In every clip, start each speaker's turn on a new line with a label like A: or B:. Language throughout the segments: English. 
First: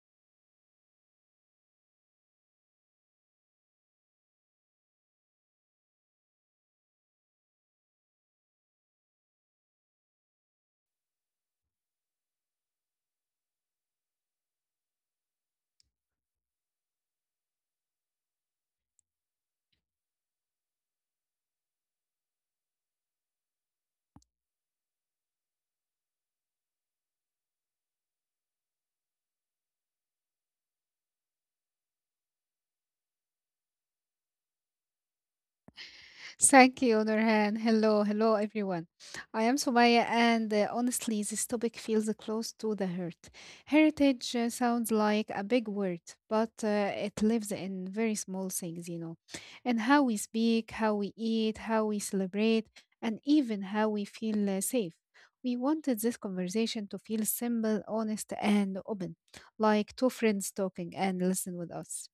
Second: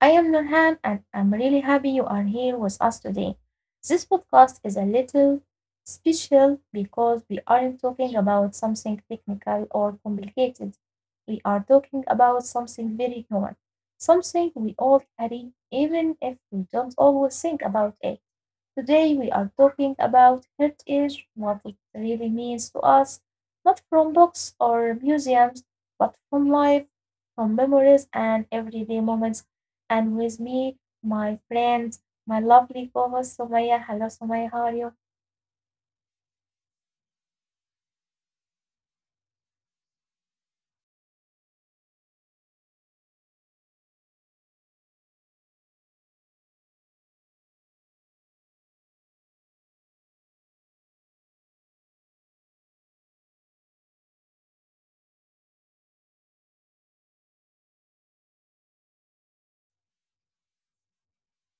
A: I am Nurhan and I'm really happy you are here with us today. This podcast is a little special because we aren't talking about something technical or complicated. We are talking about something very human, something we all carry even if we don't always think about it. Today we are talking about heritage, what it really means to us, not from books or museums, but from life, from memories and everyday moments. And with me, my friend, my lovely co-host Sumaya. Hello Sumaya, how are you?
B: Thank you, Nurhan. Hello, hello, everyone. I am Sumaya, and honestly, this topic feels close to the heart. Heritage sounds like a big word, but it lives in very small things, and how we speak, how we eat, how we celebrate, and even how we feel safe. We wanted this conversation to feel simple, honest, and open, like two friends talking and listen with us.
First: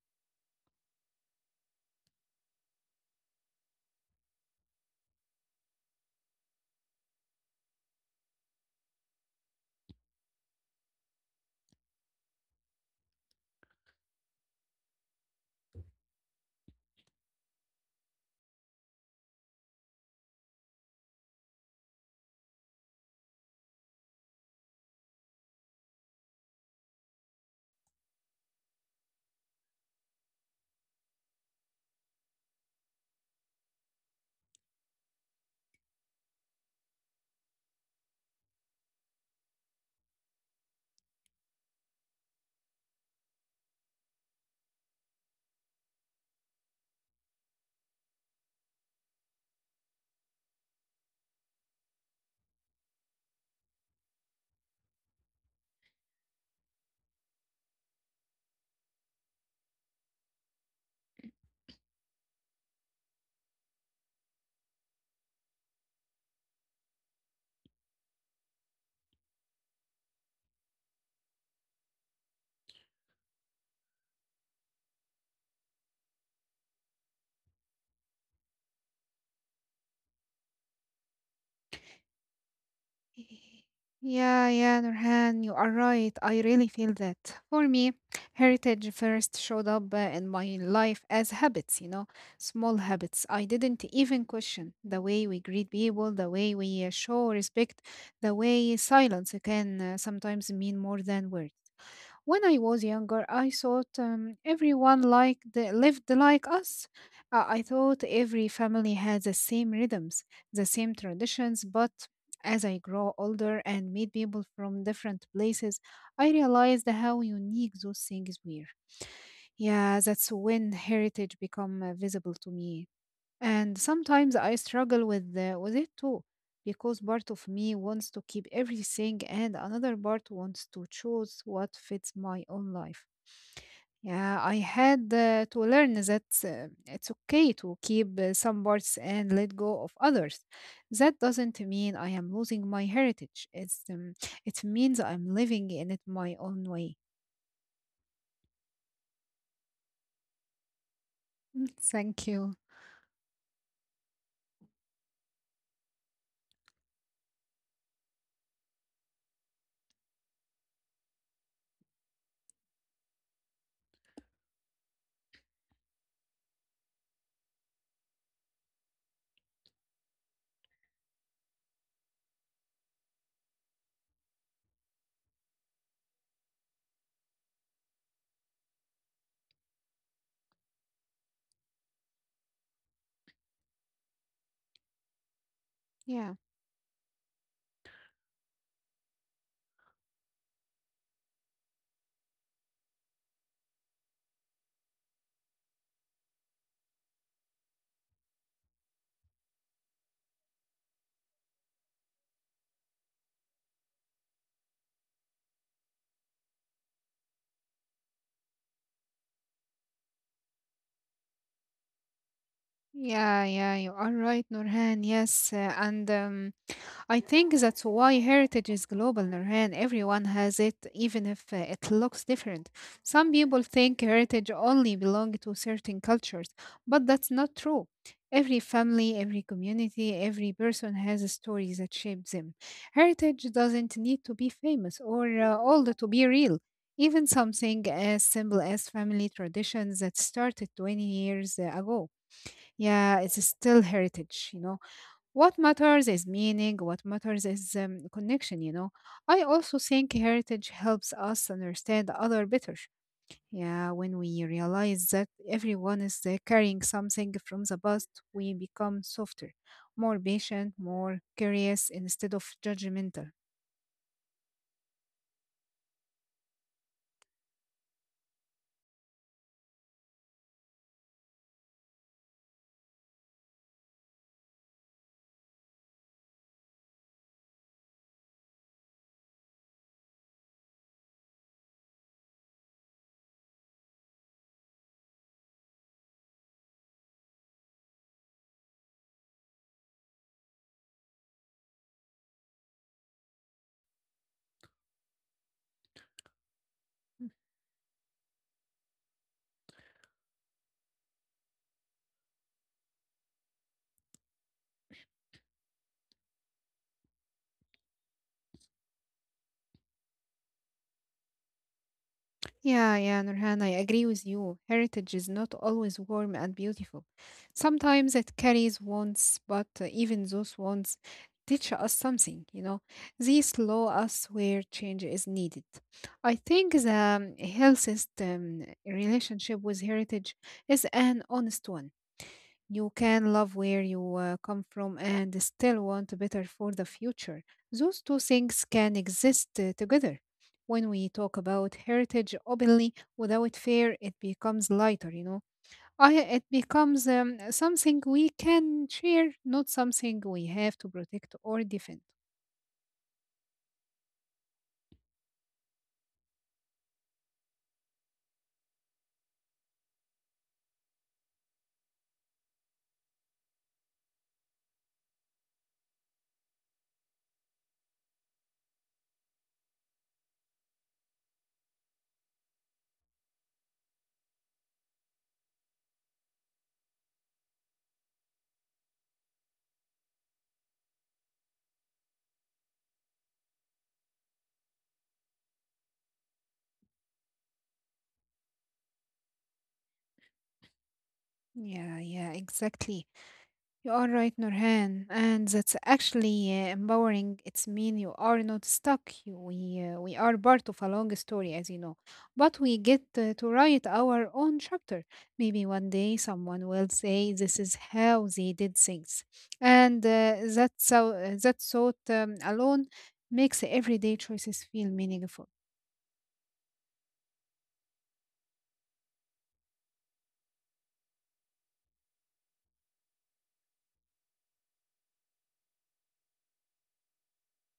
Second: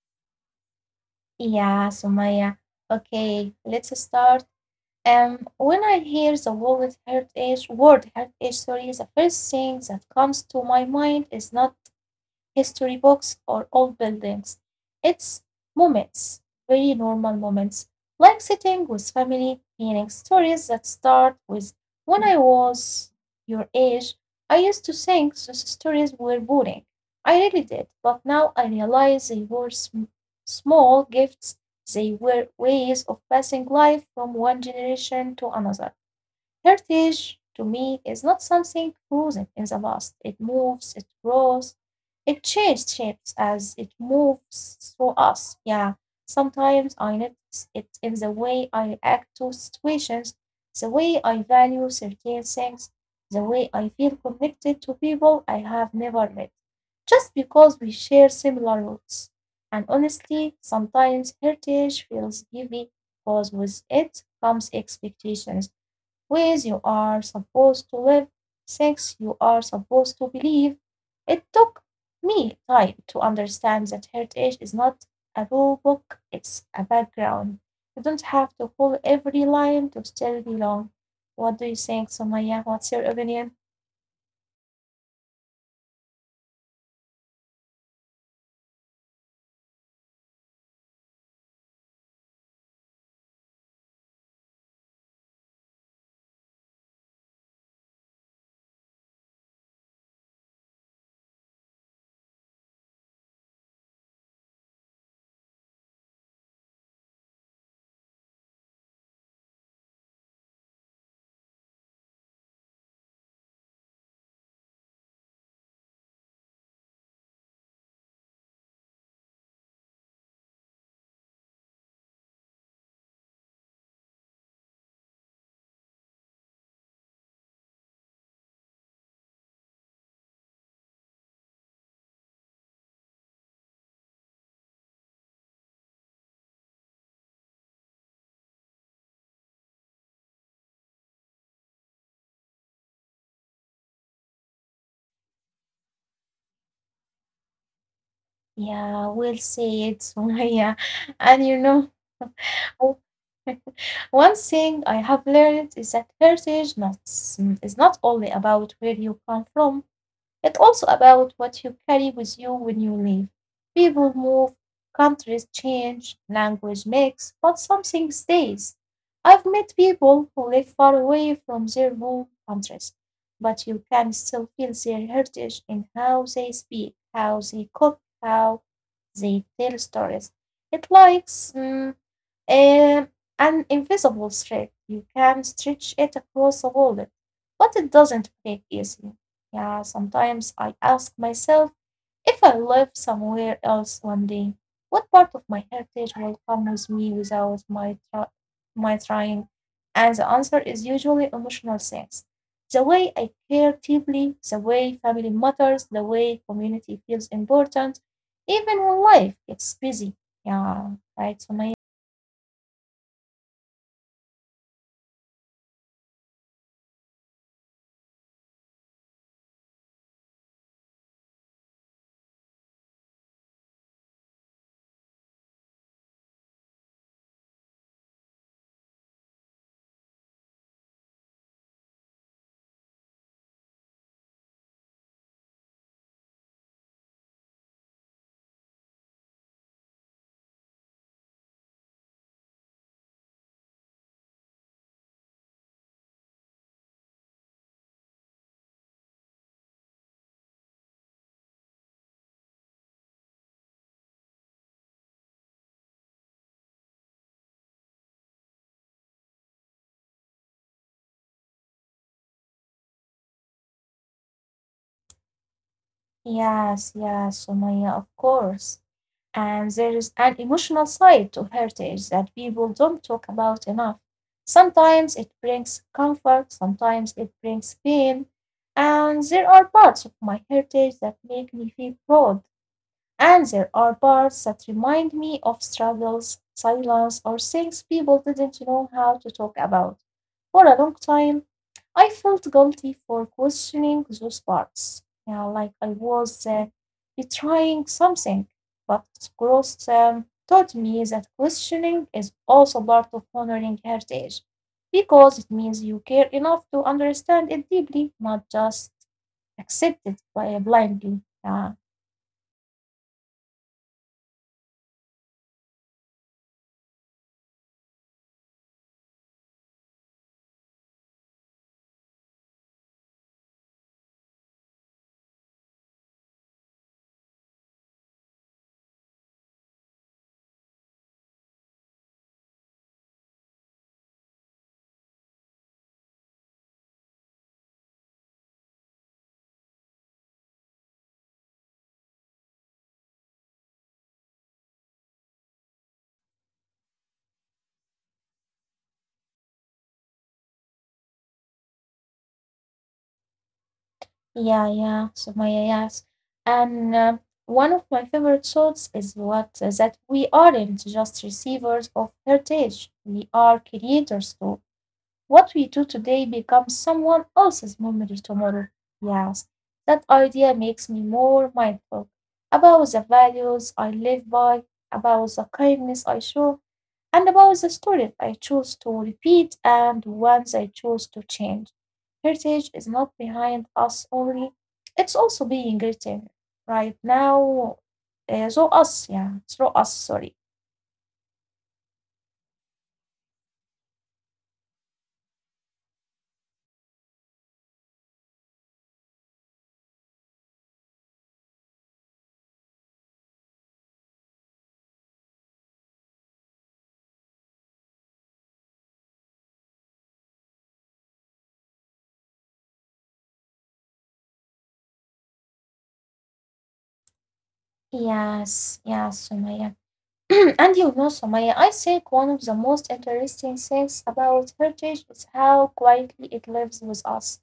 A: Yeah, Sumaya. Okay, let's start. When I hear the word heritage, the first thing that comes to my mind is not history books, or old buildings. It's moments, very normal moments, like sitting with family, hearing stories that start with, "When I was your age," I used to think those stories were boring. I really did, but now I realize they were small gifts, they were ways of passing life from one generation to another. Heritage to me is not something frozen in the past. It moves, it grows, it changes shapes as it moves through us. Yeah, sometimes I notice it in the way I react to situations, the way I value certain things, the way I feel connected to people I have never met, just because we share similar roots. And honestly, sometimes heritage feels heavy because with it comes expectations, ways you are supposed to live, things you are supposed to believe. It took me time to understand that heritage is not a rule book, it's a background. You don't have to follow every line to still belong. What do you think, Somaya? What's your opinion?
B: Yeah, yeah, Nurhan, you are right. I really feel that. For me, heritage first showed up in my life as habits, small habits. I didn't even question the way we greet people, the way we show respect, the way silence can sometimes mean more than words. When I was younger, I thought everyone lived like us. I thought every family had the same rhythms, the same traditions. But as I grow older and meet people from different places, I realized how unique those things were. Yeah, that's when heritage become visible to me. And sometimes I struggle with it too, because part of me wants to keep everything and another part wants to choose what fits my own life. Yeah, I had to learn that it's okay to keep some parts and let go of others. That doesn't mean I am losing my heritage. It's it means I'm living in it my own way.
A: Yeah, we'll see it, Somaya. And you
B: Mm,
A: know,
B: thank you.
A: o- one thing I have learned is that heritage not, is not only about where you come from. It's also about what you carry with you when you leave. People move, countries change, language mix, but something stays. I've met people who live far away from their home countries, but you can still feel their heritage in how they speak, how they cook, how they tell stories. It likes um, an invisible thread. You can stretch it
B: Yeah.
A: across a wallet, but it doesn't break easily. Yeah, sometimes I ask myself, if I live somewhere else one day, what part of my heritage will come with me without my trying? And the answer is usually emotional things. The way I care deeply, the way family matters, the way community feels important, even when life gets busy. Yeah, right, Sumaya.
B: Yeah, yeah, you are right, Nurhan. Yes, and I think that's why heritage is global, Nurhan. Everyone has it, even if it looks different. Some people think heritage only belongs to certain cultures, but that's not true. Every family, every community, every person has a story that shapes them. Heritage doesn't need to be famous or old to be real. Even something as simple as family traditions that started 20 years ago. Yeah, it's still heritage. What matters is meaning, what matters is connection. I also think heritage helps us understand other better. Yeah, when we realize that everyone is carrying something from the past, we become softer, more patient, more curious instead of judgmental.
A: Yes, yes, Sumaya, of course. And there is an emotional side to heritage that people don't talk about enough. Sometimes it brings comfort, sometimes it brings pain. And there are parts of my heritage that make me feel proud and there are parts that remind me of struggles, silence, or things people didn't know how to talk about. For a long time, I felt guilty for questioning those parts. Yeah, like I was betraying something. But growth taught me that questioning is also part of honoring heritage because it means you care enough to understand it deeply, not just accept it by blindly. Yeah.
B: Yeah, yeah, Nurhan, I agree with you. Heritage is not always warm and beautiful. Sometimes it carries wounds, but even those wounds teach us something. They slow us where change is needed. I think the healthiest relationship with heritage is an honest one. You can love where you come from and still want better for the future. Those two things can exist together. When we talk about heritage openly without fear, it becomes lighter. Oh, yeah, it becomes something we can share, not something we have to protect or defend.
A: Yeah, yeah, Sumaya, yes. And one of my favorite thoughts is what that we aren't just receivers of heritage, we are creators too. What we do today becomes someone else's memory tomorrow. Yes, that idea makes me more mindful about the values I live by, about the kindness I show, and about the student I chose to repeat and ones I chose to change. Heritage is not behind us only, it's also being written right now through us, yeah, through us, sorry.
B: Yeah, yeah, exactly. You are right, Nurhan, and that's actually empowering. It's mean you are not stuck. We are part of a long story, as you know, but we get to write our own chapter. Maybe one day someone will say this is how they did things, and that thought alone makes everyday choices feel meaningful.
A: Yes, yes, Sumaya. And you know, Sumaya, I think one of the most interesting things about heritage is how quietly it lives with us.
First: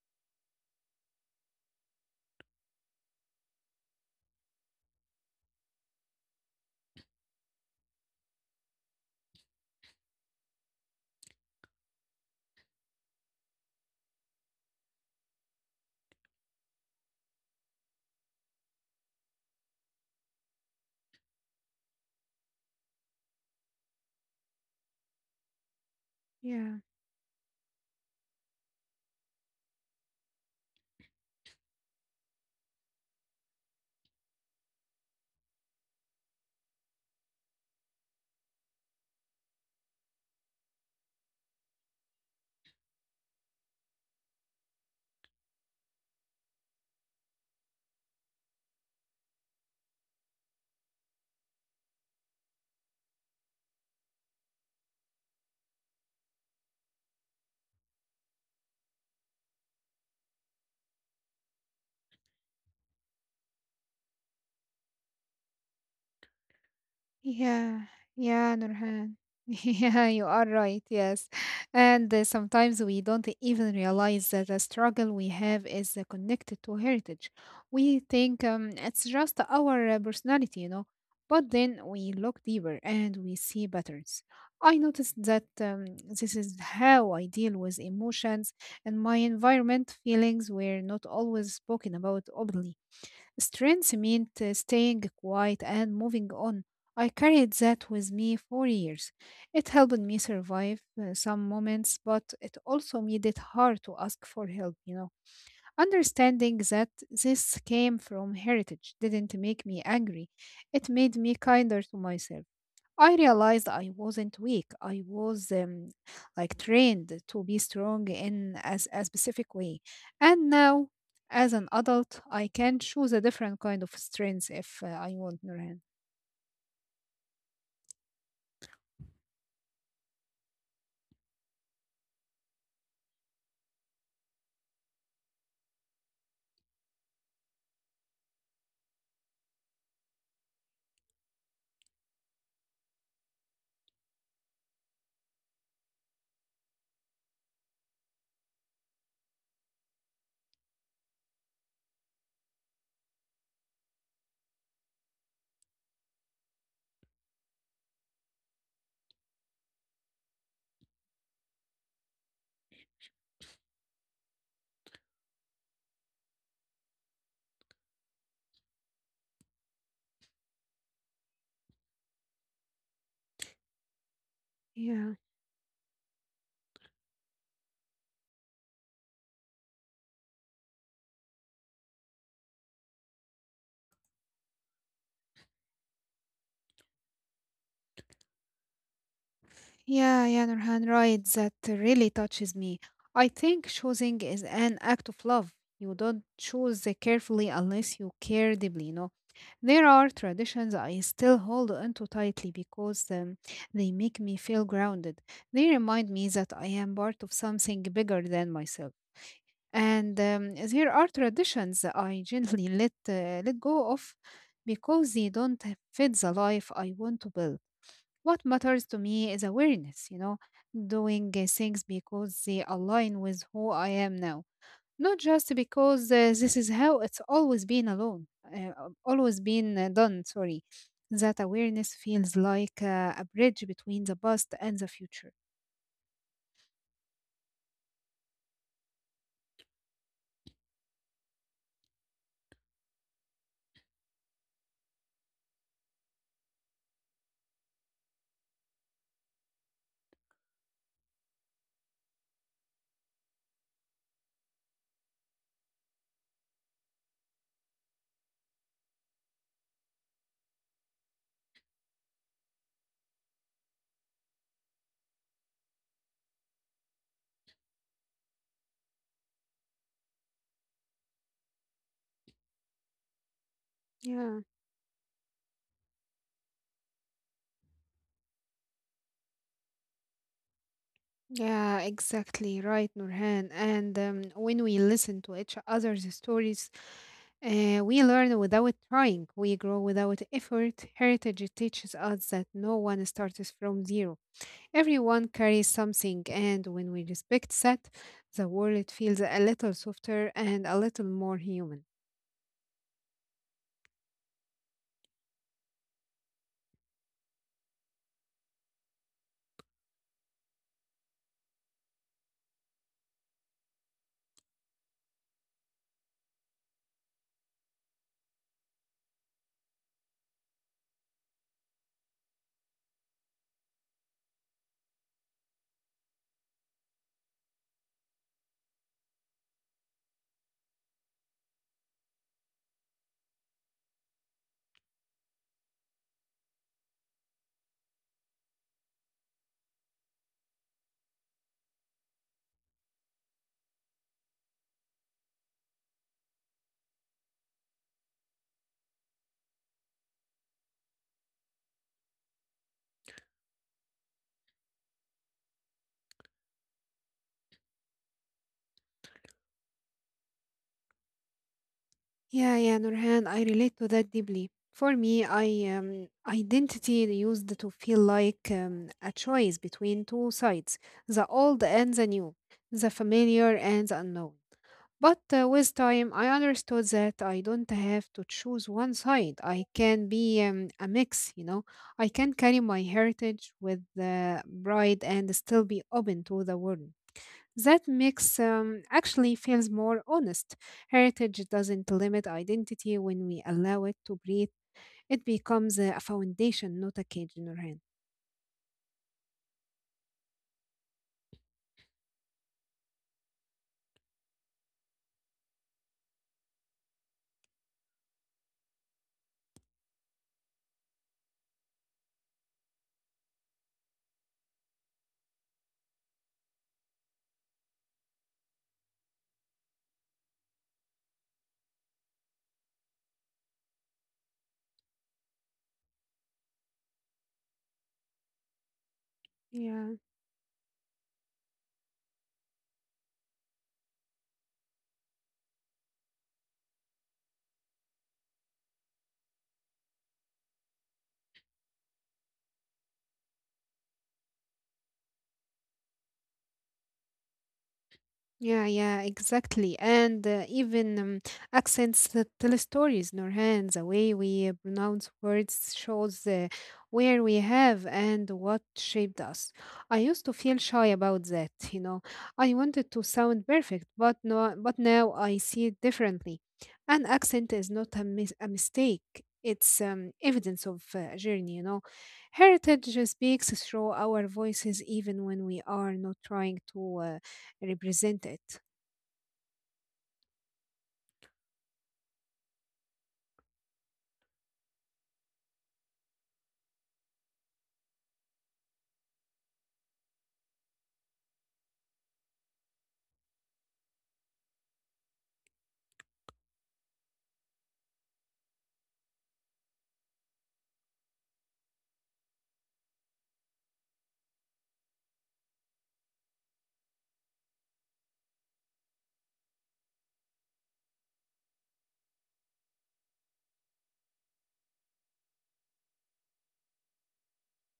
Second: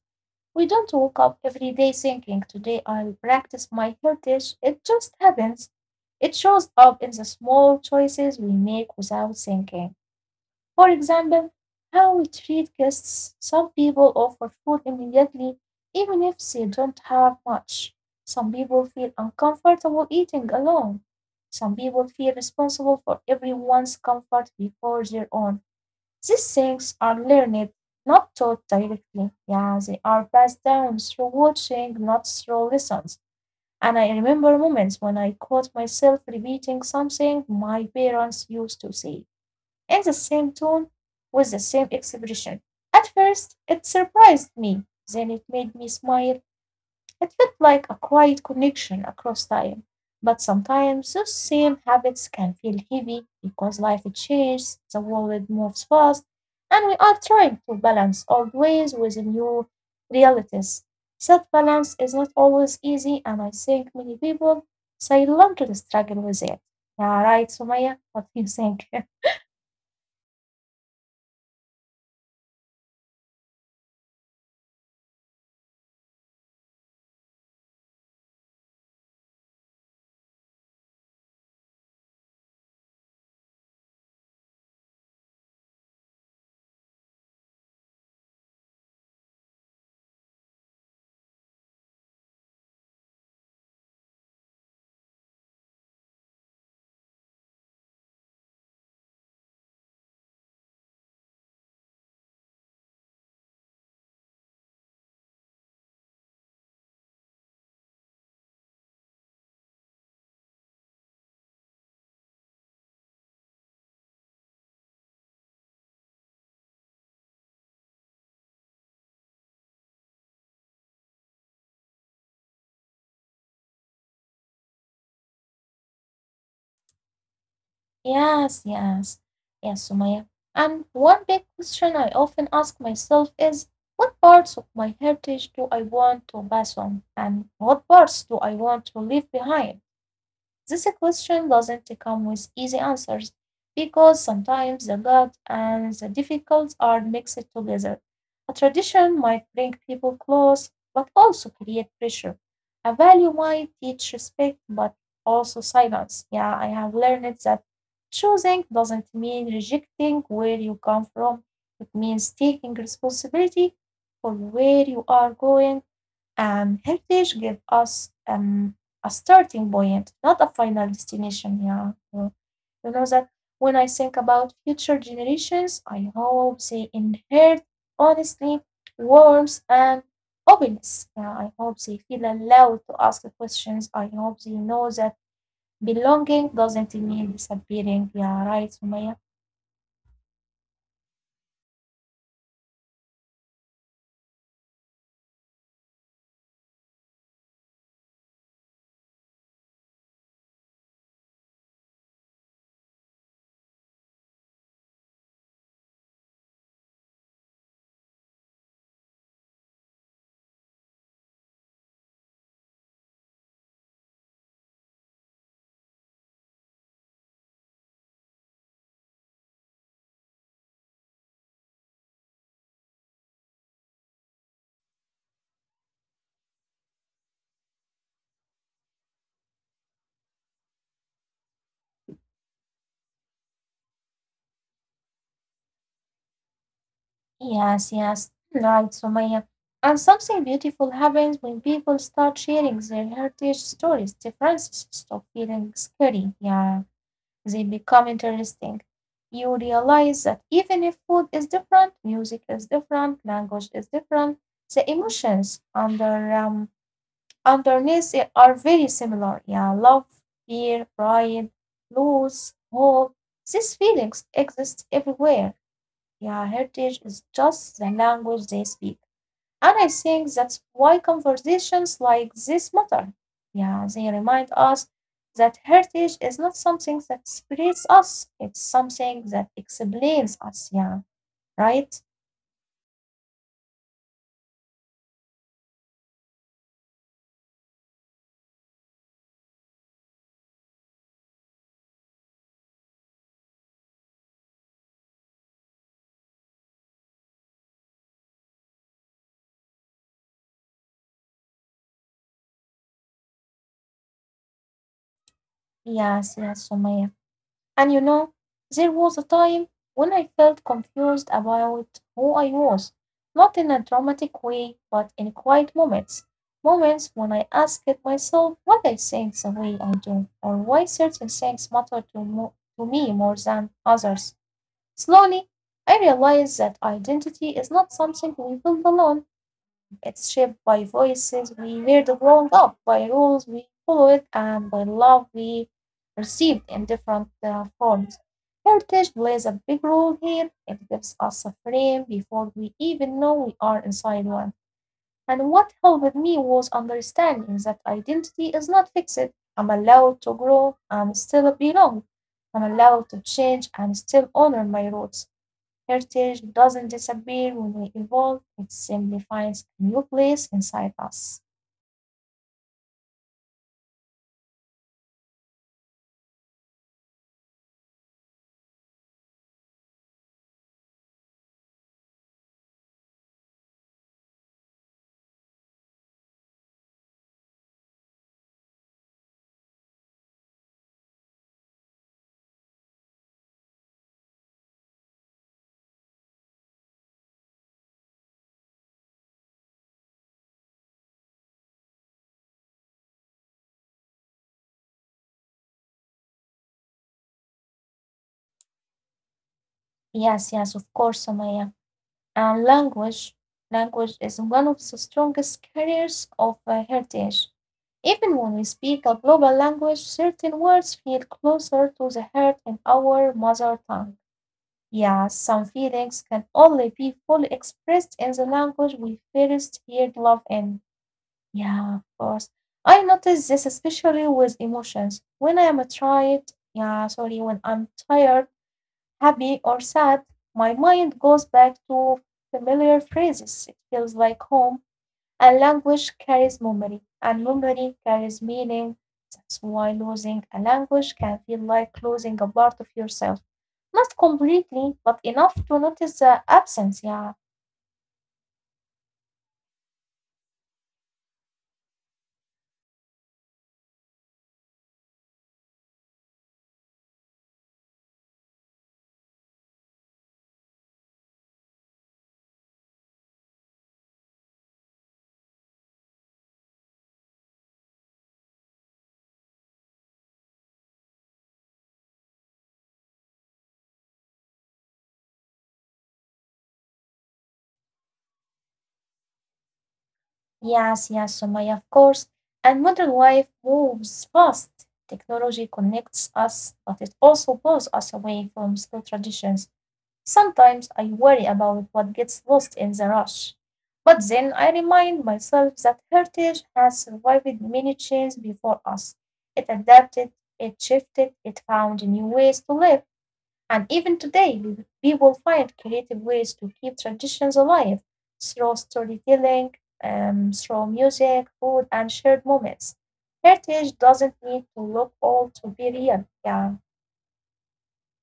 A: We don't wake up every day thinking, "Today I'll practice my heritage." It just happens. It shows up in the small choices we make without thinking. For example, how we treat guests. Some people offer food immediately, even if they don't have much. Some people feel uncomfortable eating alone. Some people feel responsible for everyone's comfort before their own. These things are
B: Yeah.
A: learned, not taught directly. Yeah, they are passed down through watching, not through lessons. And I remember moments when I caught myself repeating something my parents used to say in the same tone with the same expression. At first, it surprised me. Then it made me smile. It felt like a quiet connection across time. But sometimes those same habits can feel heavy because life changes, the world moves fast, and we are trying to balance old ways with new realities. That balance is not always easy, and I think many people silently struggle with it. Yeah, right, Sumaya? What
B: Yeah,
A: do you think?
B: yeah, Nurhan. Yeah, you are right. Yes. And sometimes we don't even realize that the struggle we have is connected to heritage. We think it's just our personality. But then we look deeper and we see patterns. I noticed that this is how I deal with emotions and my environment. Feelings were not always spoken about openly. Strength meant staying quiet and moving on. I carried that with me for years. It helped me survive some moments, but it also made it hard to ask for help. Understanding that this came from heritage didn't make me angry, it made me kinder to myself. I realized I wasn't weak. I was like trained to be strong in as a specific way. And now, as an adult, I can choose a different kind of strength if I want, Nurhan.
A: Yes, yes. Yes, Sumaya. And one big question I often ask myself is, what parts of my heritage do I want to pass on and what parts do I want to leave behind? This question doesn't come with easy answers because sometimes the good and the difficult are mixed together. A tradition might bring people close but also create pressure. A value might teach respect but also silence. Yeah, I have learned that choosing doesn't mean rejecting where you come from, it means taking responsibility for where you are going. Heritage gives us a starting point, not a final destination. Yeah, you know that when I think about future
B: Yeah.
A: generations, I hope they inherit honesty, warmth, and openness. Yeah, I hope they feel allowed to ask the questions. I hope they know that belonging doesn't mean disappearing. Yeah, right, Sumaya.
B: Yeah, yeah, Nurhan, right. That really touches me. I think choosing is an act of love. You don't choose carefully unless you care deeply. There are traditions I still hold onto tightly because they make me feel grounded. They remind me that I am part of something bigger than myself. And there are traditions I gently let go of because they don't fit the life I want to build. What matters to me is awareness, doing things because they align with who I am now, not just because this is how it's always been alone, uh, always been done. That awareness feels like a bridge between the past and the future.
A: Yes, yes, right, Sumaya. And something beautiful happens when people start sharing their heritage stories. Differences stop feeling scary. Yeah, they become interesting. You realize that even if food is different, music is different, language is different, the emotions underneath it are very similar. Yeah, love, fear, pride, loss, hope. These feelings exist everywhere. Yeah, heritage is just the language they speak. And I think that's why conversations like this matter. Yeah, they remind
B: Yeah.
A: us that heritage is not something that separates us, it's something that explains us. Yeah, right?
B: Yeah, exactly right, Nurhan. And when we listen to each other's stories, we learn without trying, we grow without effort. Heritage teaches us that no one starts from zero, everyone carries something, and when we respect that, the world feels a little softer and a little more human.
A: Yes, yes, Sumaya. And you know, there was a time when I felt confused about who I was, not in a dramatic way, but in quiet moments. Moments when I asked myself what I think the way I do, or why certain things matter to me more than others. Slowly, I realized that identity is not something we build alone, it's shaped by voices we heard growing up, by rules we followed, and by love we received in different forms. Heritage plays a big role here. It gives us a frame before we even know we are inside one. And what helped me was understanding that identity is not fixed. I'm allowed to grow and still belong. I'm allowed to change and still honor my roots. Heritage doesn't disappear when we evolve, it simply finds a new place inside us.
B: Yeah, yeah, Nurhan, I relate to that deeply. For me, I identity used to feel like a choice between two sides, the old and the new, the familiar and the unknown. But with time, I understood that I don't have to choose one side. I can be a mix, you know. I can carry my heritage with pride and still be open to the world. That mix actually feels more honest. Heritage doesn't limit identity when we allow it to breathe, it becomes a foundation, not a cage in our hand.
A: Yes, yes, of course, Samaya. And language, language is one of the strongest carriers of heritage. Even when we speak a global language, certain words feel closer to the heart in our mother tongue. Yeah, some feelings can only be fully expressed in the language we first heard love in. Yeah, of course. I notice this especially with emotions. When I'm tired, happy or sad,
B: Yeah.
A: my mind goes back to familiar phrases. It feels like home. And language carries memory, and memory carries meaning. That's why losing a language can feel like losing a part of yourself. Not completely, but enough to notice the absence, yeah.
B: Yeah, yeah, exactly. And even accents that tell stories, Nurhan, the way we pronounce words shows where we have and what shaped us. I used to feel shy about that, you know. I wanted to sound perfect, but no, but now I see it differently. An accent is not a mistake. It's evidence of journey, you know. Heritage speaks through our voices even when we are not trying to. Represent it.
A: Yes, yes, Sumaya, of course. And modern life moves fast. Technology connects us, but it also pulls us away from school traditions. Sometimes I worry about what gets lost in the rush. But then I remind myself that heritage has survived many changes before us. It adapted, it shifted, it found new ways to live. And even today, we will find creative ways to keep traditions alive through storytelling, through music, food, and shared moments. Heritage doesn't need to look old to be real. Yeah.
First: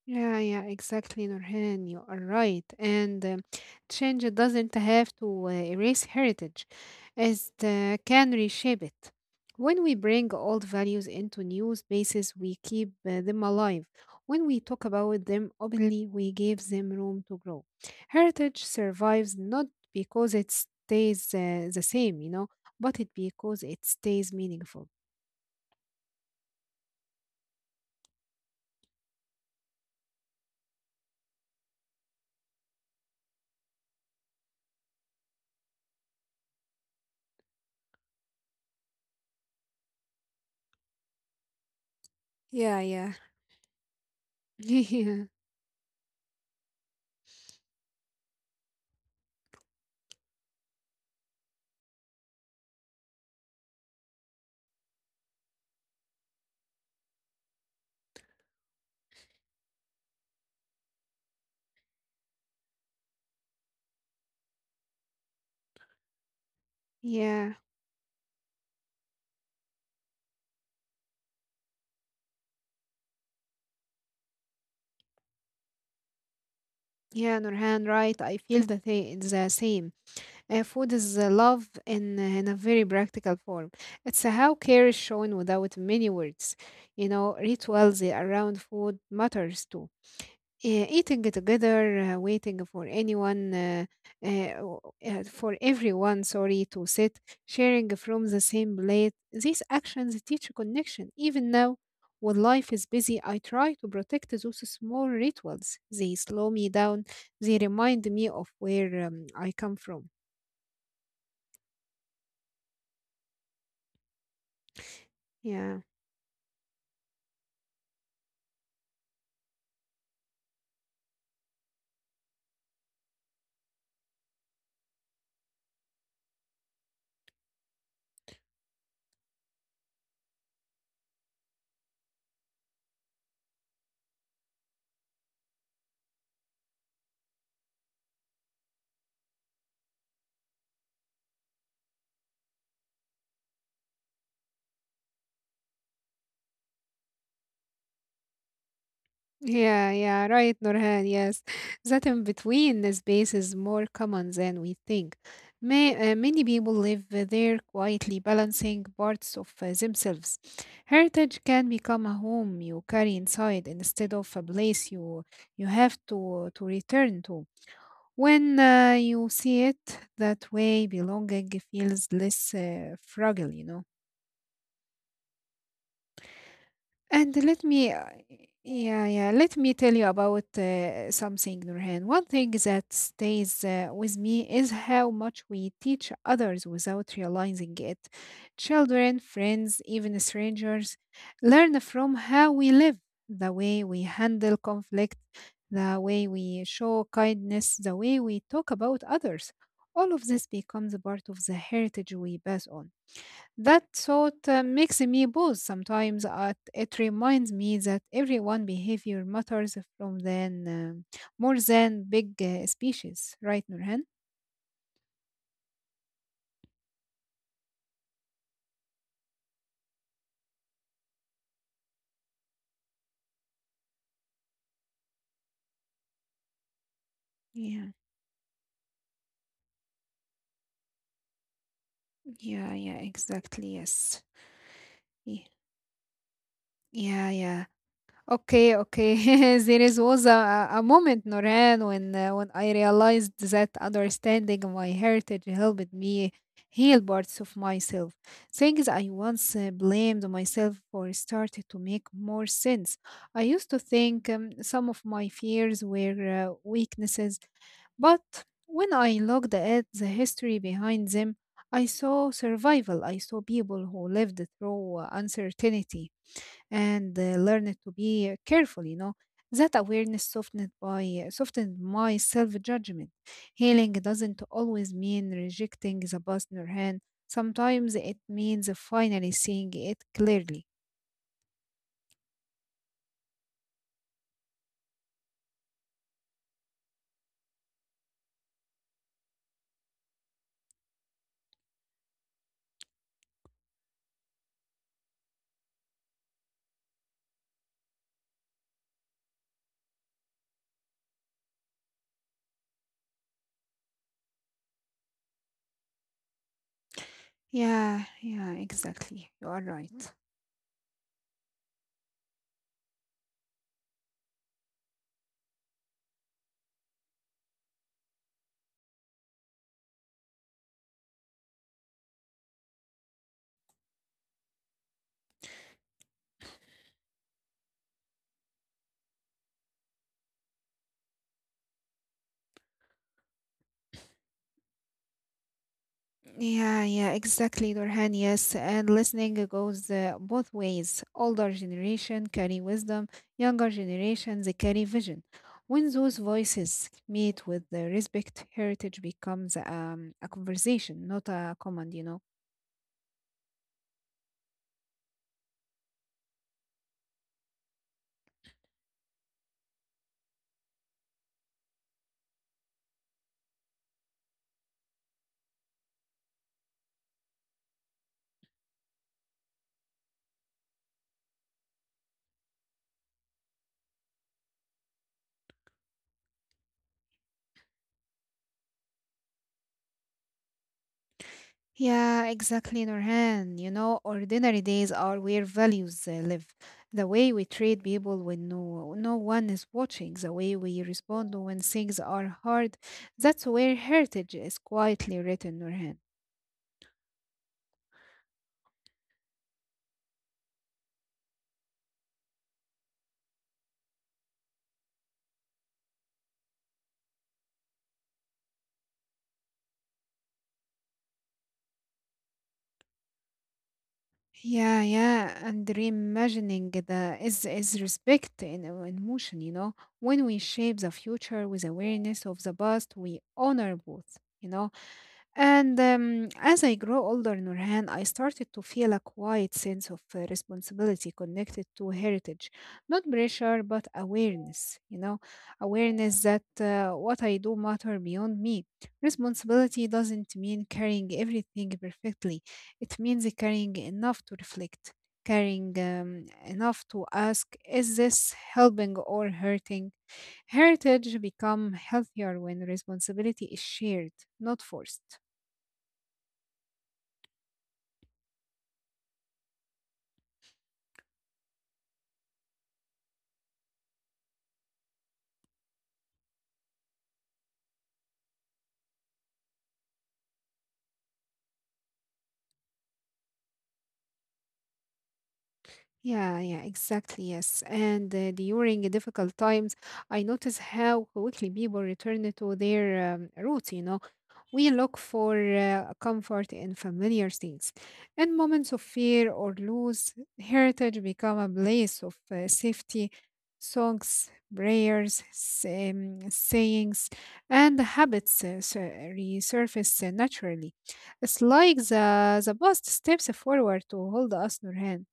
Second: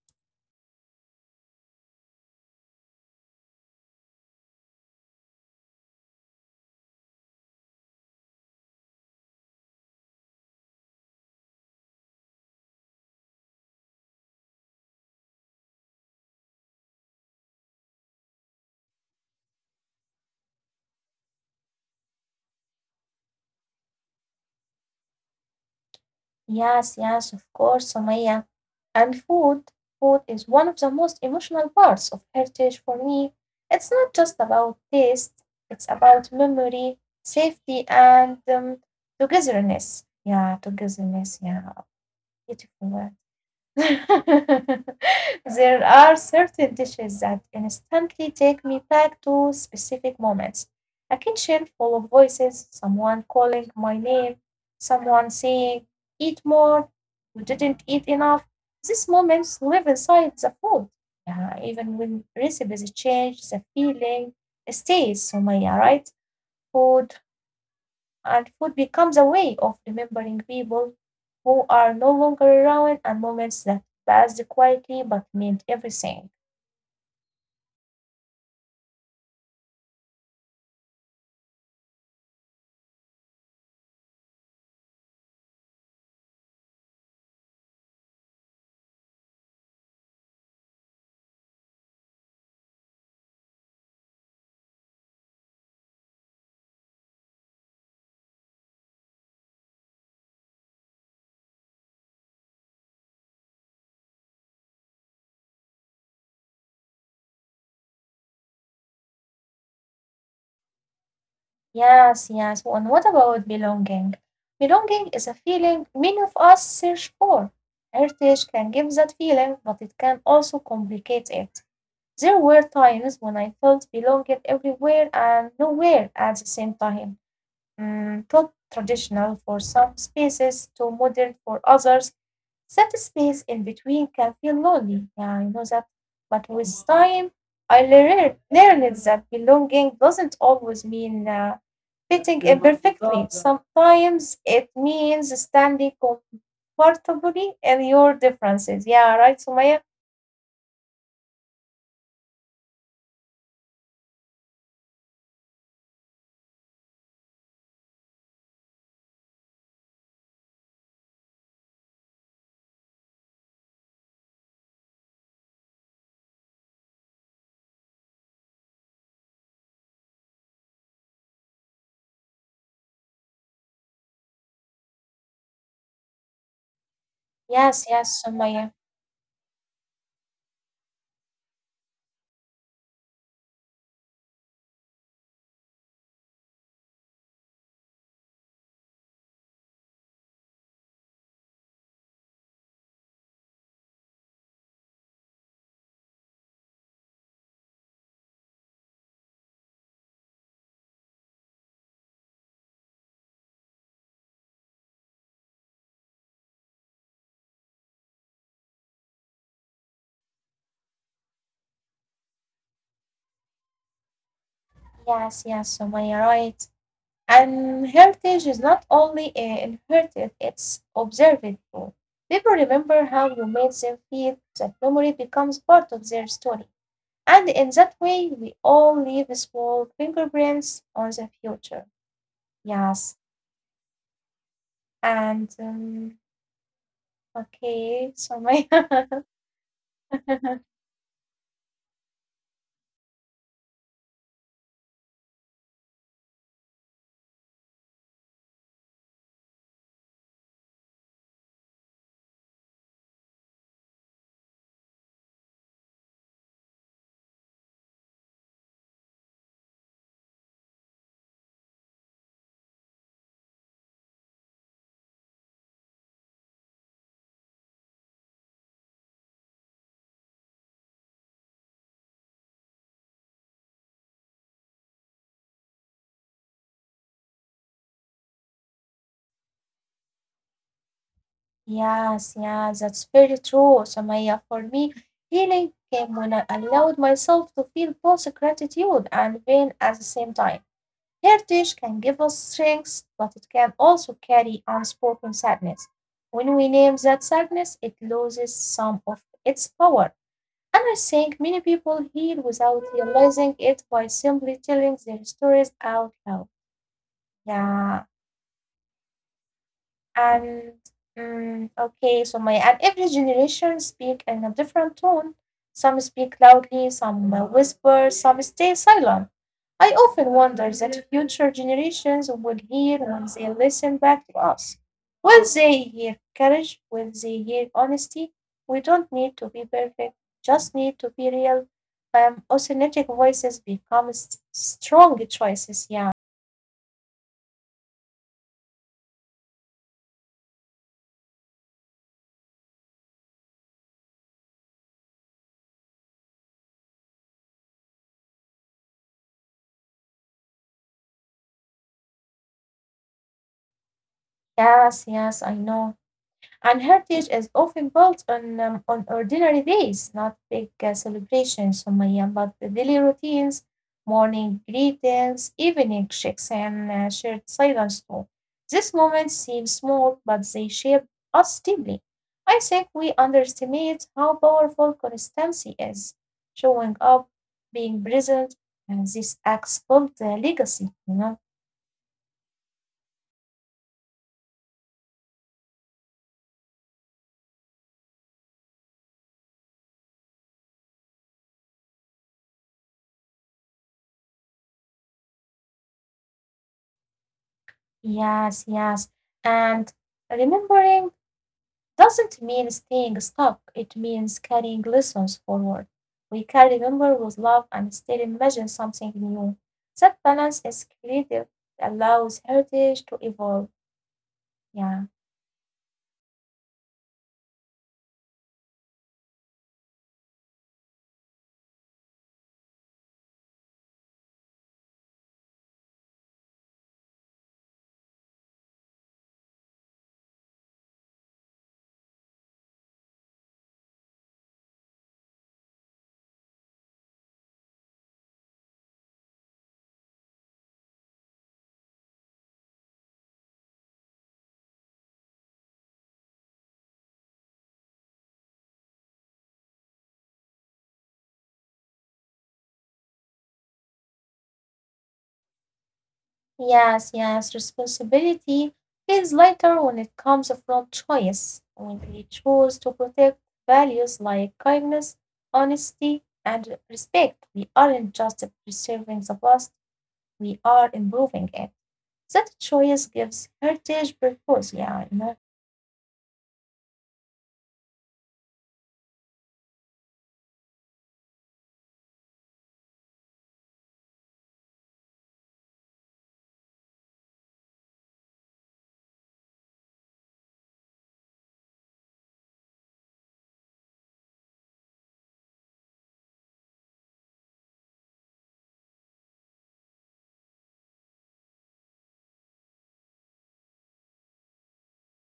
B: Yeah, yeah, exactly, Nurhan. You are right. And change doesn't have to erase heritage, it can reshape it. When we bring old values into new spaces, we keep them alive. When we talk about them openly, we give them room to grow. Heritage survives not because it stays the same, you know, but it because it stays meaningful.
A: Yes, yes, of course, Samaya. And food, food is one of the most emotional parts of heritage for me. It's not just about taste, it's about memory, safety, and togetherness. Yeah, togetherness. Yeah, beautiful
B: Yeah,
A: word.
B: yeah. Yeah,
A: There are certain dishes that instantly take me back to specific moments. A kitchen full of voices, someone calling my name, someone saying, "Eat more, you didn't eat enough." These moments live inside the food. Yeah, even when recipes change, the feeling stays. So, Maya, right? Food
B: yeah.
A: food becomes a way of remembering people who are no longer around and moments that passed quietly but meant everything.
B: Yeah, Nurhan, right. I feel the same. Food is love in a very practical form. It's how care is shown without many words. You know, rituals around food matters too. Yeah, eating together, waiting for anyone, w- for everyone, sorry, to sit, sharing from the same plate. These actions teach connection. Even now, when life is busy, I try to protect those small rituals. They slow me down, they remind me of where I come from.
A: Yes, yes. And what about belonging? Belonging is a feeling
B: Yeah.
A: many of us search for. Heritage can give that feeling, but it can also complicate it. There were times when I felt belonging everywhere and nowhere at the same time. Mm, too traditional for some spaces, too modern for others. That space in between can feel lonely, yeah, I know that. But with time, I learned that belonging doesn't always mean fitting in perfectly. Sometimes it means standing comfortably in your differences. Yeah, right, Sumaya?
B: Yeah, yeah, right, Nurhan. Yes, that in between space is more common than we think. Many people live there quietly, balancing parts of themselves. Heritage can become a home you carry inside instead of a place you have to return to. When you see it that way, belonging feels less fragile, you know. And let
A: Yes,
B: me,
A: yes, Sumaya.
B: yeah, yeah, Let me tell you about something, Nurhan. One thing that stays with me is how much we teach others without realizing it. Children, friends, even strangers learn from how we live, the way we handle conflict, the way we show kindness, the way we talk about others. All of this becomes a part of the heritage we pass on. That thought makes me pause sometimes. At, it reminds me that everyone behavior matters from then more than big species, right, Nurhan?
A: Yes, yes, Sumaya, right. And heritage is not only inherited, it's observed too. People remember how you made them feel, that memory becomes part of their story. And in that
B: Yeah,
A: way, we all leave small fingerprints on the future.
B: yeah,
A: Yes.
B: yeah, exactly. Yes.
A: And
B: Ye- Yeah, yeah.
A: Okay,
B: Okay,
A: Samaya.
B: okay. There is was a moment, Noran, when when I realized that understanding my heritage helped me heal parts of myself. Things I once blamed myself for started to make more sense. I used to think some of my fears were weaknesses, but when I looked at the history behind them, I saw survival. I saw people who lived through uncertainty and learned to be careful, you know. That awareness softened my self-judgment. Healing doesn't always mean rejecting the partner hand. Sometimes it means finally seeing it clearly.
A: Yes, yeah, that's very true, Samaya. For me, healing came when I allowed myself to feel both gratitude and pain at the same time. Heritage can give us strength, but it can also carry unspoken sadness. When we name that sadness, it loses some of its power. And I think many people heal without realizing it by simply telling their stories out loud. Yeah.
B: Yeah, yeah, exactly, you are right.
A: And okay, so my and every generation speak in a different tone. Some speak loudly, some whisper, some stay silent. I often wonder that future generations will hear when they listen back to us. Will they hear courage? Will they hear honesty? We don't need to be perfect, just need to be real. Authentic voices become strong choices. Yeah.
B: Yeah, yeah, exactly, Nurhan. Yes, and listening goes both ways. Older generation carry wisdom, younger generation they carry vision. When those voices meet with the respect, heritage becomes a conversation, not a command. You know.
A: Yes, yes, I know. And heritage is often built on ordinary days, not big celebrations, Sumaya, but the daily routines, morning greetings, evening checks, and shared silence too. These moments seem small, but they shape us deeply. I think we underestimate how powerful constancy is. Showing up, being present, and these acts build a legacy, you know?
B: Yeah, exactly, Nurhan. You know, ordinary days are where values live. The way we treat people when no, no one is watching, the way we respond when things are hard, that's where heritage is quietly written, Nurhan.
A: Yes, yes. And remembering doesn't mean staying stuck, it means carrying lessons forward. We can remember with love and still imagine something new. That balance is creative, allows heritage to evolve.
B: Yeah,
A: Yeah.
B: yeah, and reimagining the is respect in motion, you know. When we shape the future with awareness of the past, we honor both, you know. And As I grow older, Nurhan, I started to feel a quiet sense of responsibility connected to heritage. Not pressure, but awareness, you know, awareness that what I do matter beyond me. Responsibility doesn't mean carrying everything perfectly. It means carrying enough to reflect, carrying enough to ask, is this helping or hurting? Heritage become healthier when responsibility is shared, not forced.
A: Yes, yes. Responsibility feels lighter when it comes from choice, when we choose to protect values like kindness, honesty, and respect. We aren't just preserving the past, we are improving it. That choice gives heritage purpose, yeah, I know.
B: Yeah, yeah, exactly. Yes. And During difficult times, I notice how quickly people return to their roots. You know, we look for comfort in familiar things. In moments of fear or loss, heritage become a place of safety. Songs, prayers, sayings, and habits resurface naturally. It's like the past steps forward to hold us in hand.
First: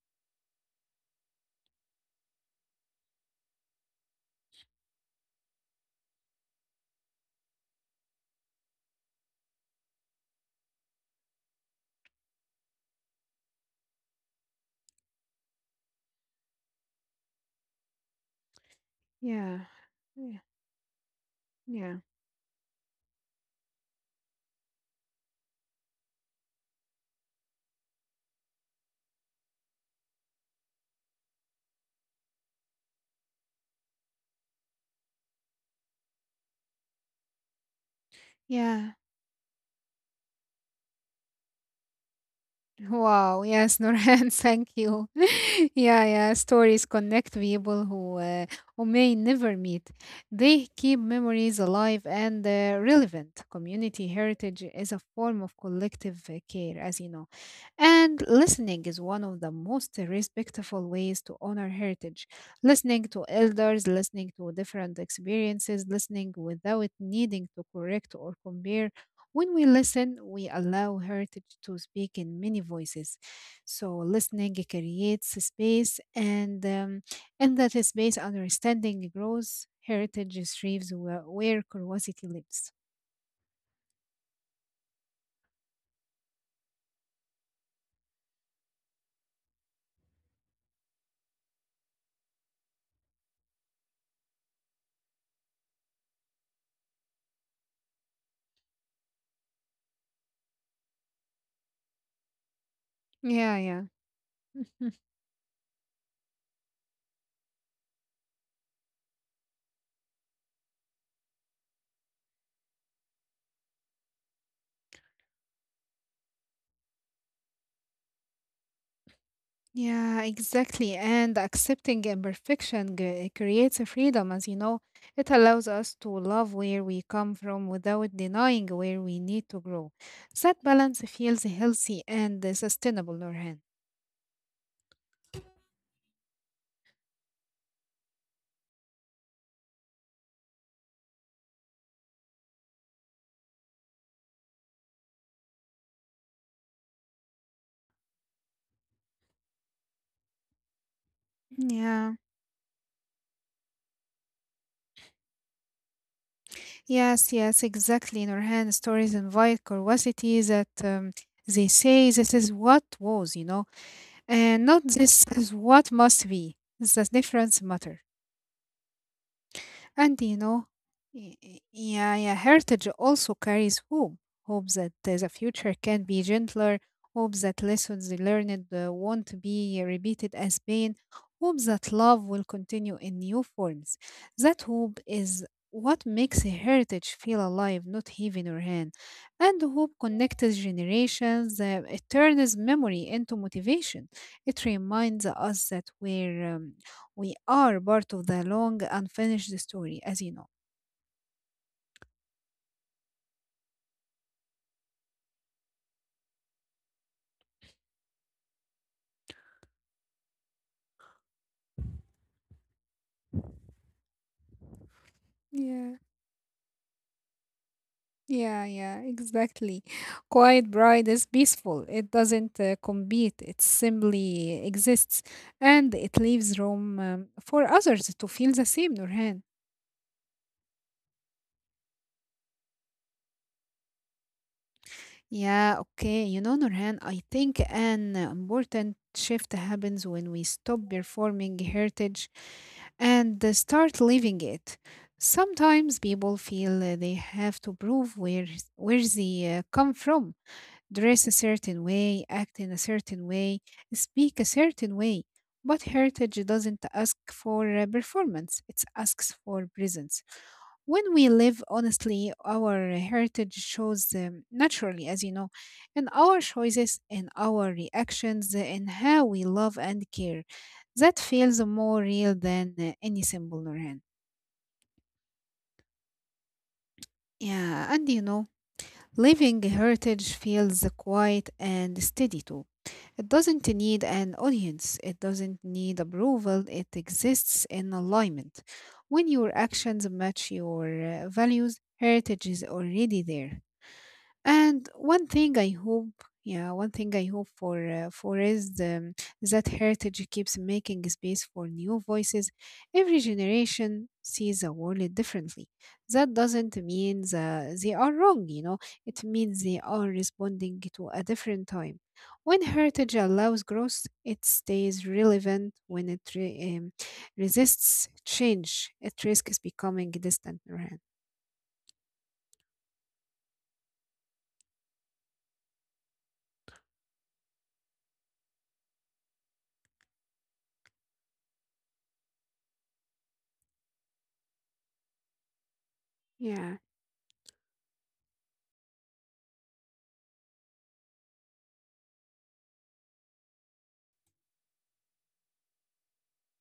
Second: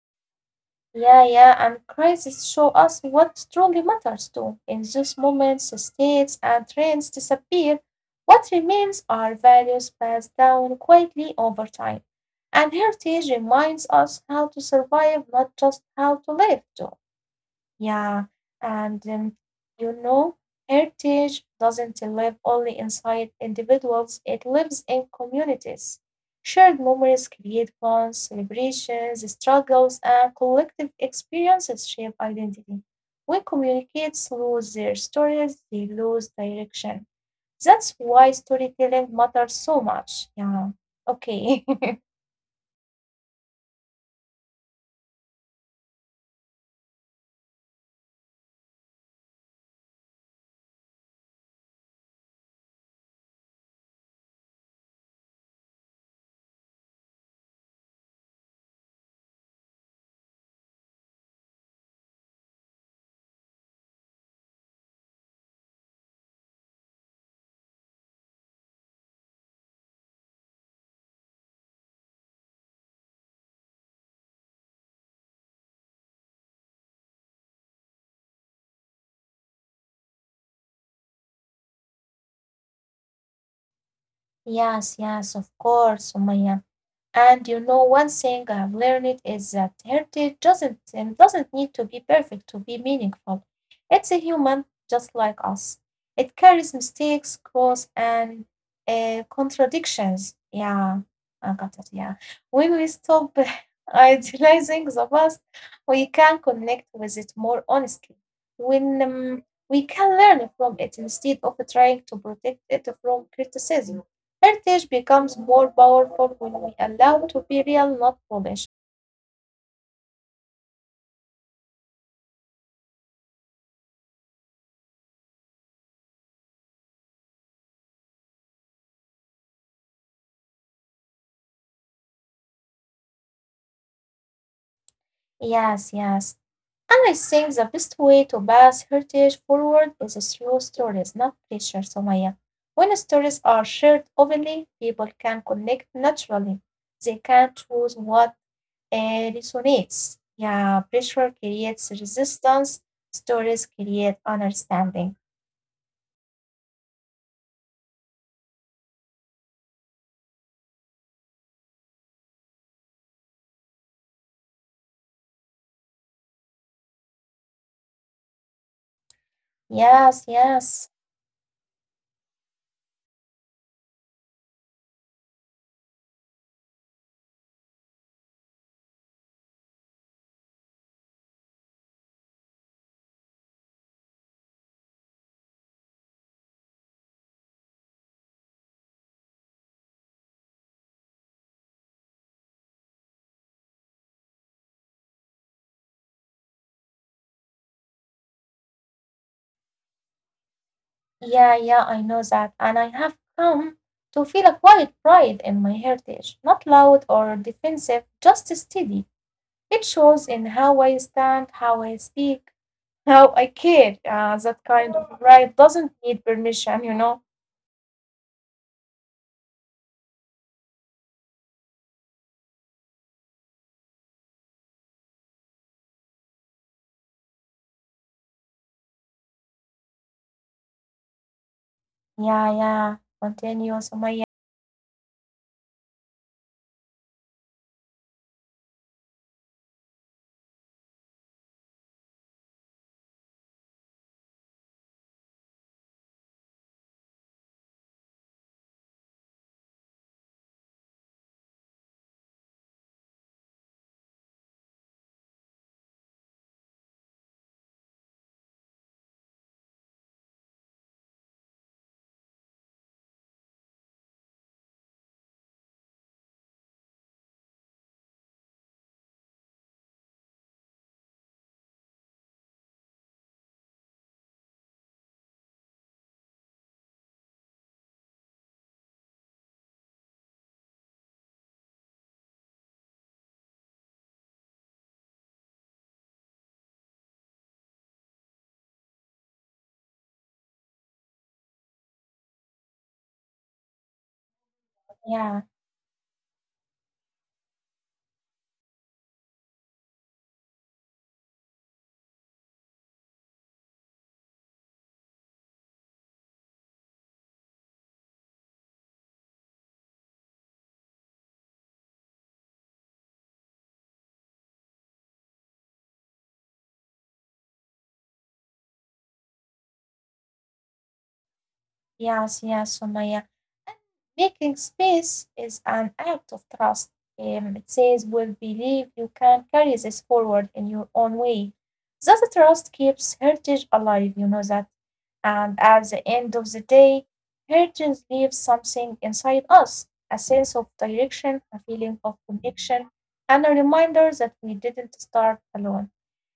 A: Yeah, yeah, and crises show us what truly matters too. In those moments, states and trends disappear. What remains are values passed down quietly over time. And heritage reminds us how to survive, not just how to live too. Yeah, and um,
B: Yeah.
A: you
B: Yeah.
A: know, heritage
B: Yeah.
A: doesn't live only inside individuals, it lives in communities. Shared memories create bonds, celebrations, struggles, and collective experiences shape identity. When communicates lose their stories, they lose direction. That's why
B: Yeah.
A: storytelling matters so much. Yeah, okay.
B: Wow. Yes, Norhan, thank you. Yeah, yeah. Stories connect people who may never meet. They keep memories alive and relevant. Community heritage is a form of collective care, as you know. And listening is one of the most respectful ways to honor heritage. Listening to elders, listening to different experiences, listening without needing to correct or compare. When we listen, we allow heritage to speak in many voices. So listening creates a space, and in that space, understanding grows. Heritage thrives where curiosity lives.
A: Yes, yes, of course, Sumaya. And you know one thing I've learned is that heritage doesn't need to be perfect to be meaningful. It's a human just like us. It carries mistakes, growth and contradictions. Yeah, I got it. Yeah. When we
B: Yeah,
A: stop
B: yeah. Mm.
A: idealizing the past, we can connect with it more honestly. When We can learn from it instead of trying to protect it from criticism. Heritage becomes more powerful when we allow to be real, not polished.
B: Yeah, exactly. And accepting imperfection creates a freedom, as you know. It allows us to love where we come from without denying where we need to grow. That balance feels healthy and sustainable, Nurhan.
A: Yes, yes. And I think the best way to pass heritage forward is through stories, not pressure, Somaya. When stories are shared openly, people can connect naturally. They can choose what resonates. Yeah, pressure
B: Yeah.
A: creates resistance. Stories create understanding.
B: Yes, yes, exactly. Nurhan, stories invite curiosity that they say this is what was, you know, and not this is what must be. The difference matters. And you
A: Yes,
B: know,
A: yes.
B: heritage also carries hope. Hope that the future can be gentler. Hope that lessons learned won't be repeated as pain. Hope that love will continue in new forms. That hope is what makes a heritage feel alive, not heavy in our hand. And hope connects generations. It turns memory into motivation. It reminds us that we are part of the long unfinished story, as you know.
A: Yeah, yeah, I know that. And I have come to feel a quiet pride in my heritage, not loud or defensive, just steady. It shows in how I stand, how I speak, how I care. That kind of pride
B: Yeah,
A: doesn't need permission, you know?
B: yeah, yeah, exactly. Quiet Bride is peaceful. It doesn't compete, it simply exists and it leaves room for others to feel the same, Nurhan.
A: Yeah, yeah. Continue, Sumaya.
B: Yeah, okay. You know, Nurhan, I think an important shift happens when we stop performing heritage and start living it. Sometimes people feel they have to prove where they come from, dress a certain way, act in a certain way, speak a certain way. But heritage doesn't ask for performance, it asks for presence. When we live honestly, our heritage shows naturally, as you know, in our choices, in our reactions, in how we love and care. That feels more real than any symbol, Nurhan. Yeah, and you know, living heritage feels quiet and steady too. It doesn't need an audience, it doesn't need approval, it exists in alignment. When your actions match your values, heritage is already there. And one thing I
A: Yeah.
B: hope, yeah, one thing I hope for is the that heritage keeps making space for new voices. Every generation sees the world differently. That doesn't mean that they are wrong, you know. It means they are responding to a different time. When heritage allows growth, it stays relevant. When it resists change, it risks becoming distant. Right?
A: Yes, yes, Sumaya. And making space is an act of trust. It says, "Will believe you can carry this forward in your own way." That trust keeps heritage alive. You know that. And at the end
B: Yeah,
A: of the day, heritage leaves something inside us: a sense of direction, a feeling of connection, and a reminder that we didn't start alone.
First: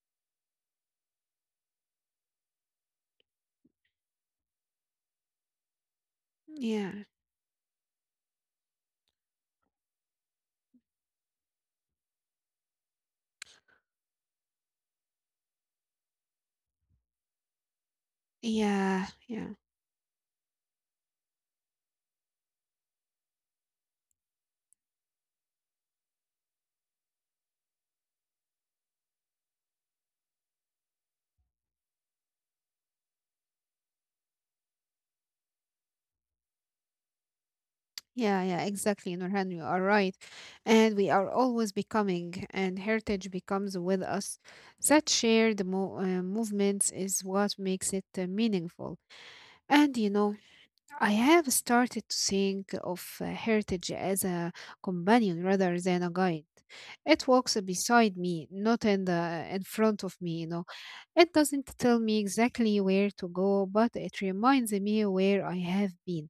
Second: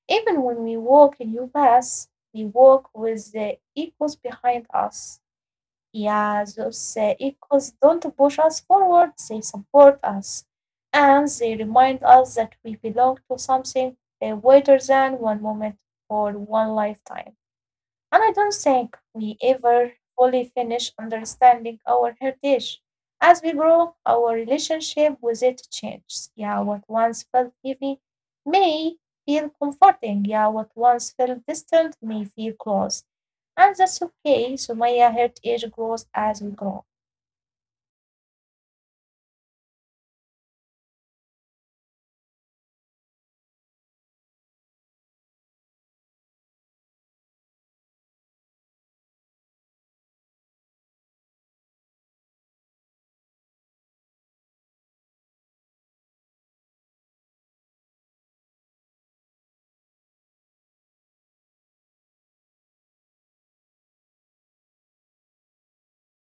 A: Even when we walk a new path, we walk with the echoes behind us. Yeah, those
B: yeah,
A: echoes don't push us forward, they support us. And they remind us that we belong to something wider than one moment or one lifetime. And I don't think
B: yeah,
A: we
B: yeah,
A: ever fully finish understanding our heritage. As we grow, our relationship with it changes. Yeah, what once felt heavy may feel comforting. Yeah, what once felt distant may feel close. And that's okay. So Maya heritage grows as we grow.
B: yeah, exactly, Nurhan, you are right. And we are always becoming, and heritage becomes with us. That shared movements is what makes it meaningful. And you know, I have started to think of heritage as a companion rather than a guide. It walks beside me, not in front of me, you know. It doesn't tell me exactly where to go, but it reminds me where I have been.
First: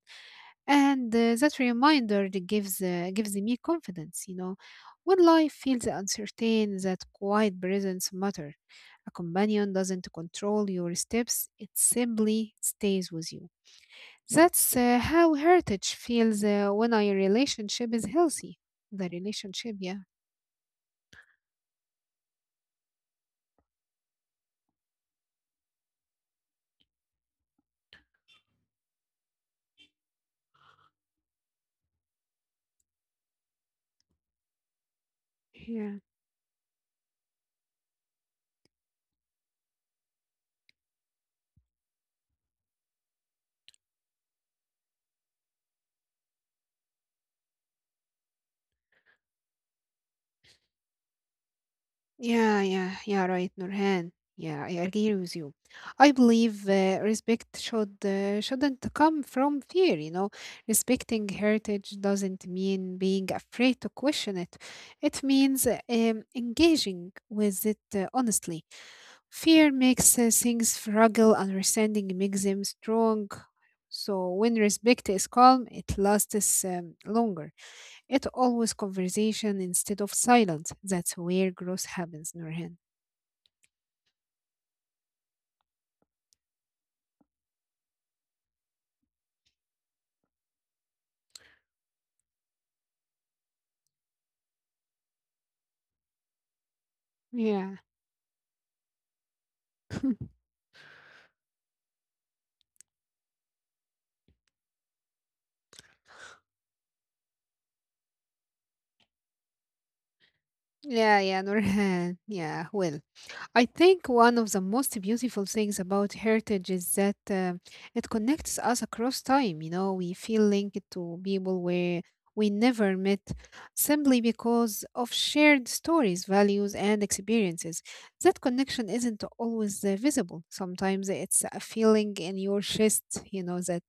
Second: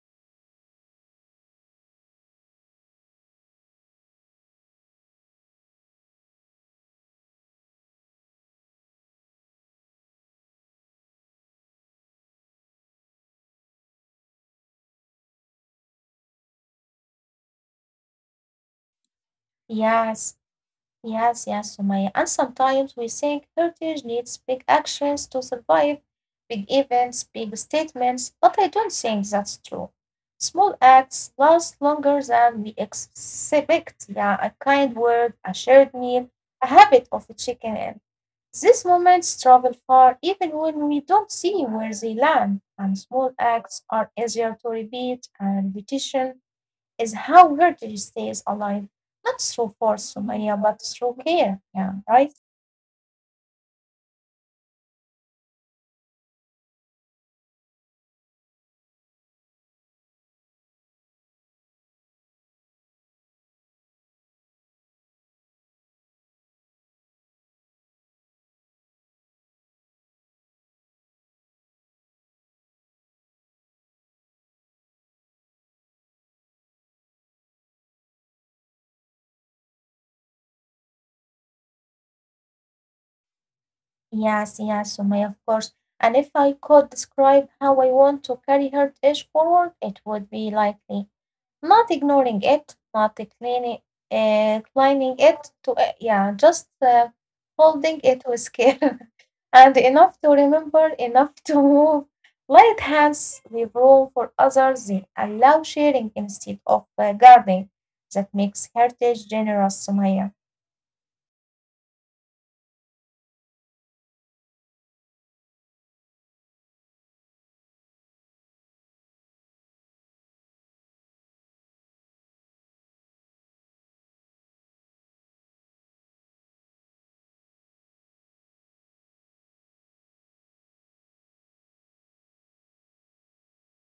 B: And That reminder that gives gives me confidence, you know. When life feels uncertain, that quiet presence matters. A companion doesn't control your steps, it simply stays with you. That's how heritage feels when our relationship is healthy. The relationship, yeah.
A: Yes. Yes, yes, Sumaya. And sometimes we think heritage needs big actions to survive, big events, big statements, but I don't think that's true. Small acts last longer than we expect. Yeah, a kind word, a shared
B: Yeah.
A: meal, a habit of checking in. These moments travel far even when we don't see where they land, and small acts are easier to repeat and repetition is how heritage stays alive, not through force, Sumaya, but through care. Yeah, right?
B: Yeah, yeah, yeah, right, Nurhan. Yeah, I agree with you. I believe respect shouldn't come from fear, you know. Respecting heritage doesn't mean being afraid to question it. It means engaging with it honestly. Fear makes things fragile, understanding makes them strong. So when respect is calm, it lasts longer. It's always conversation instead of silence. That's where growth happens, Nurhan.
A: Yes, yes, Sumaya, of course. And if I could describe how I want to carry heritage forward, it would be likely not ignoring it, not declining it to, yeah, just
B: Yeah.
A: holding it with care and enough to remember, enough to move. Light hands leave room for others, they allow sharing instead of guarding. That makes heritage generous, Sumaya.
B: Yeah, yeah, Nurhan. Yeah, well. I think one of the most beautiful things about heritage is that it connects us across time. You know, we feel linked to people where we never met simply because of shared stories, values, and experiences. That connection isn't always visible. Sometimes it's a feeling in your chest, you know, that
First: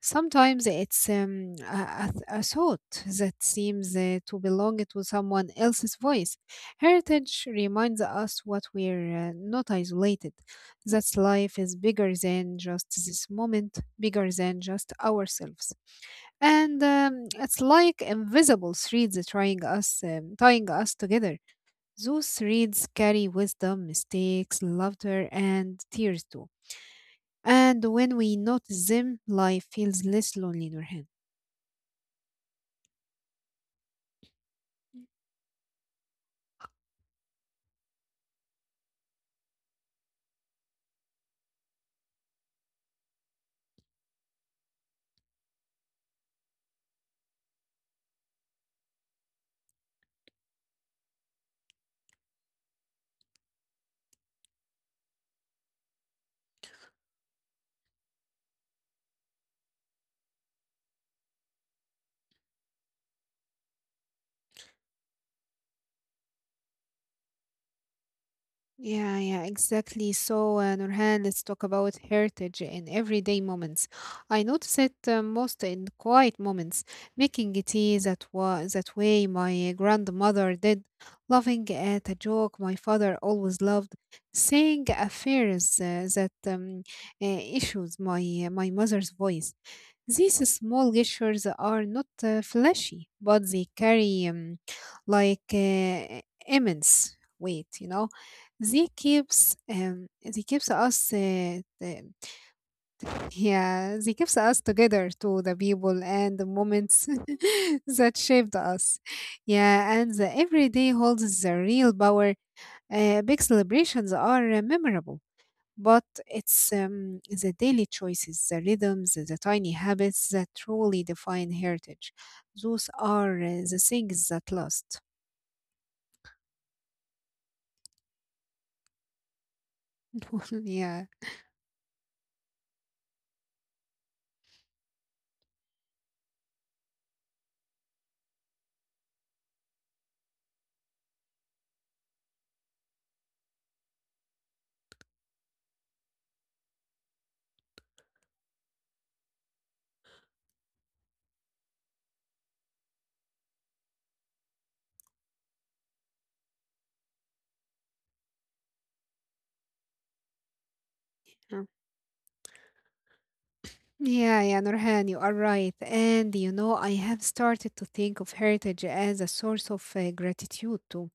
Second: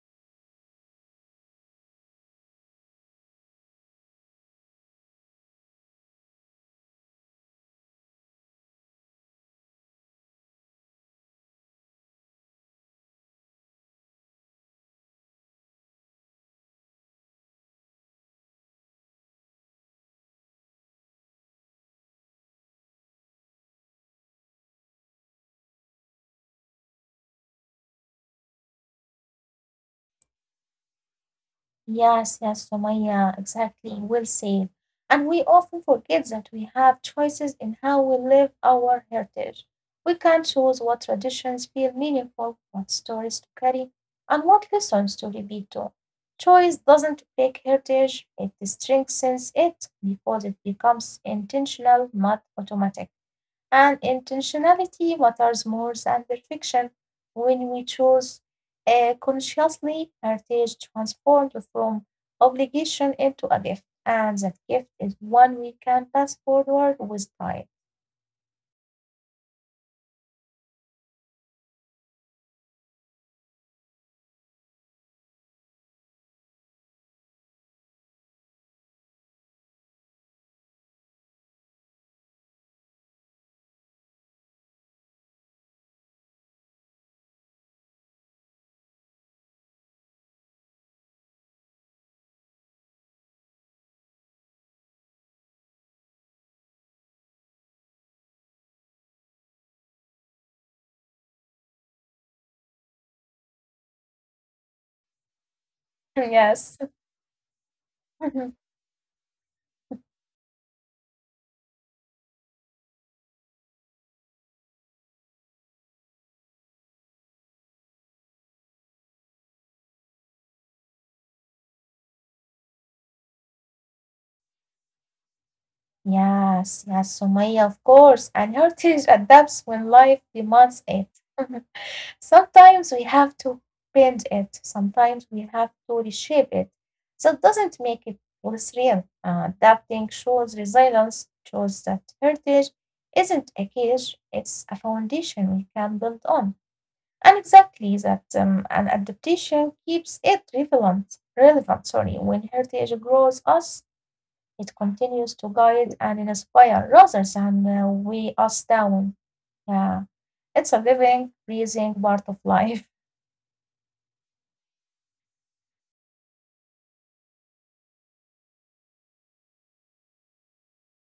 B: sometimes it's a thought that seems to belong to someone else's voice. Heritage reminds us what we're not isolated, that life is bigger than just this moment, bigger than just ourselves. And It's like invisible threads tying us together. Those threads carry wisdom, mistakes, laughter, and tears too. And when we notice them, life feels less lonely, Nurhan.
A: Yes, yes, Sumaya, exactly. Well said. And we often forget that we have choices in how we live our heritage. We can choose what traditions feel meaningful, what stories to carry, and what lessons to repeat to. Choice doesn't break heritage, it strengthens it because it becomes intentional, not automatic. And intentionality matters more than perfection when we choose consciously heritage transformed from obligation into a gift. And that gift is one we can pass forward with pride.
B: Yeah, yeah, exactly. So, Nurhan, let's talk about heritage in everyday moments. I notice it most in quiet moments, making tea that way my grandmother did, laughing at a joke my father always loved, saying affairs that issues my mother's voice. These small gestures are not flashy, but they carry like uh, immense weight, you know. They keeps us yeah, they keeps us together to the people and the
A: Yes.
B: moments that shaped us. Yeah, and the everyday holds the real power. Big celebrations are memorable, but it's the daily choices, the rhythms, the tiny habits that truly define heritage. Those are the things that last.
A: Yes, yes, Sumaya, of course. And heritage adapts when life demands
B: Yeah.
A: it. Sometimes we have to bend it, sometimes we have to reshape it. That doesn't make it less real. Adapting shows resilience, shows that heritage isn't a cage, it's a foundation we can build on. And exactly that an adaptation keeps it relevant, when heritage grows us, it continues to guide and inspire rather than weigh us down. Yeah, it's a living, breathing part of life.
B: Yeah, yeah, Nurhan, you are right. And you know, I have started to think of heritage as a source of gratitude too.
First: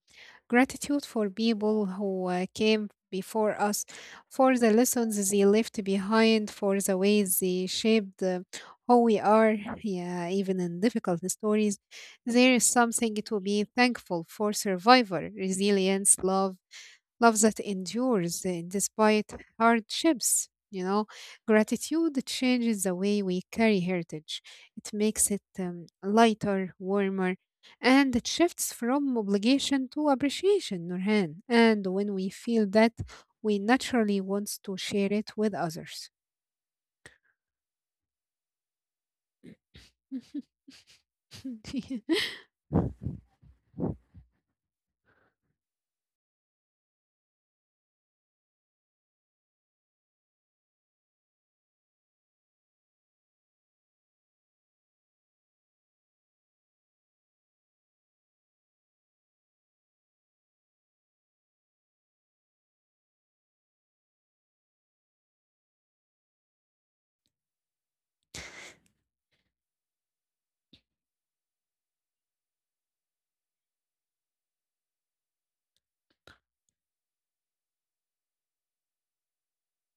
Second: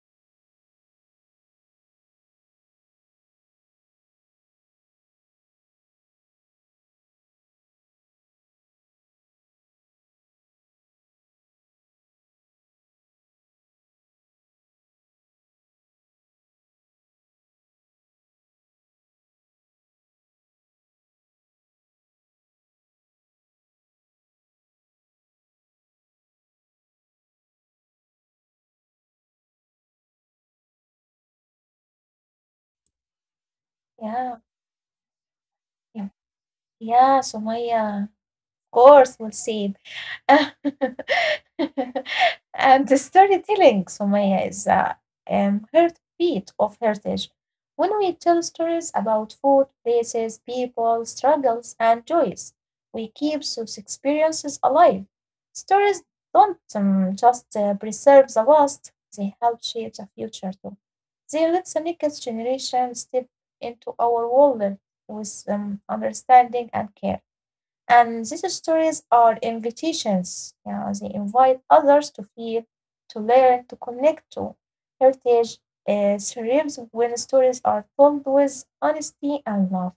B: Gratitude for people who came before us, for the lessons they left behind, for the ways they shaped who we are. Yeah, even in difficult stories, there is something to be thankful for survivor, resilience, love, love that endures despite hardships. You know, gratitude changes the way we carry heritage. It makes it lighter, warmer, and it shifts from obligation to appreciation, Nurhan. And when we feel that, we naturally
A: Yeah,
B: want to share it with
A: yeah,
B: others.
A: yeah, Sumaya. Of course, we'll see. And the storytelling, Sumaya, is a heartbeat of heritage. When we tell stories about food, places, people, struggles, and joys, we keep those experiences alive. Stories don't just preserve the past, they help shape the future too. They let the next generation step into our world with understanding and care. And these stories are invitations. Yeah, they invite others to feel, to learn, to connect to. Heritage thrives when stories are told with honesty and love.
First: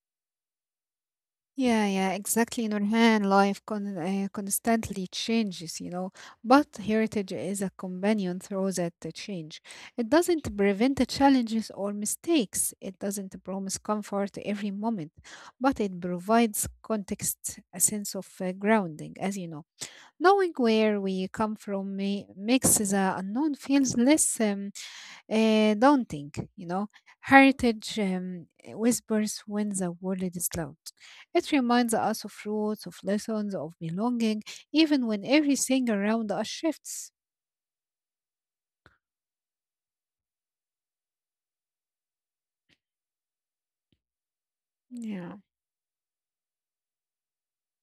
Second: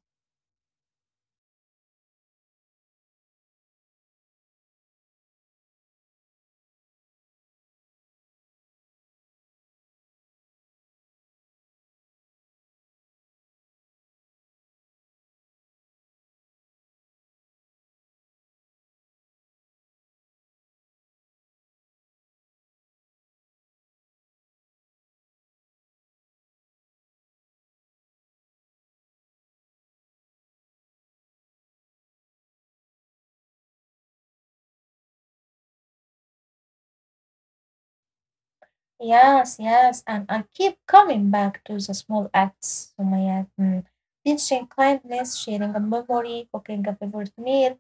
B: Yeah, yeah, exactly. Nurhan, life constantly changes, you know, but heritage is a companion through that change. It doesn't prevent the challenges or mistakes. It doesn't promise comfort every moment, but it provides context, a sense of grounding, as you know. Knowing where we come from makes the unknown feels less don't think, you know. Heritage whispers when the world is loud. It reminds us of roots, of lessons, of belonging, even when everything around us shifts.
A: Yes, yes, and I keep coming back to the small acts, Sumaya. Mm. Teaching
B: Yeah.
A: kindness, sharing a memory, cooking a favorite meal.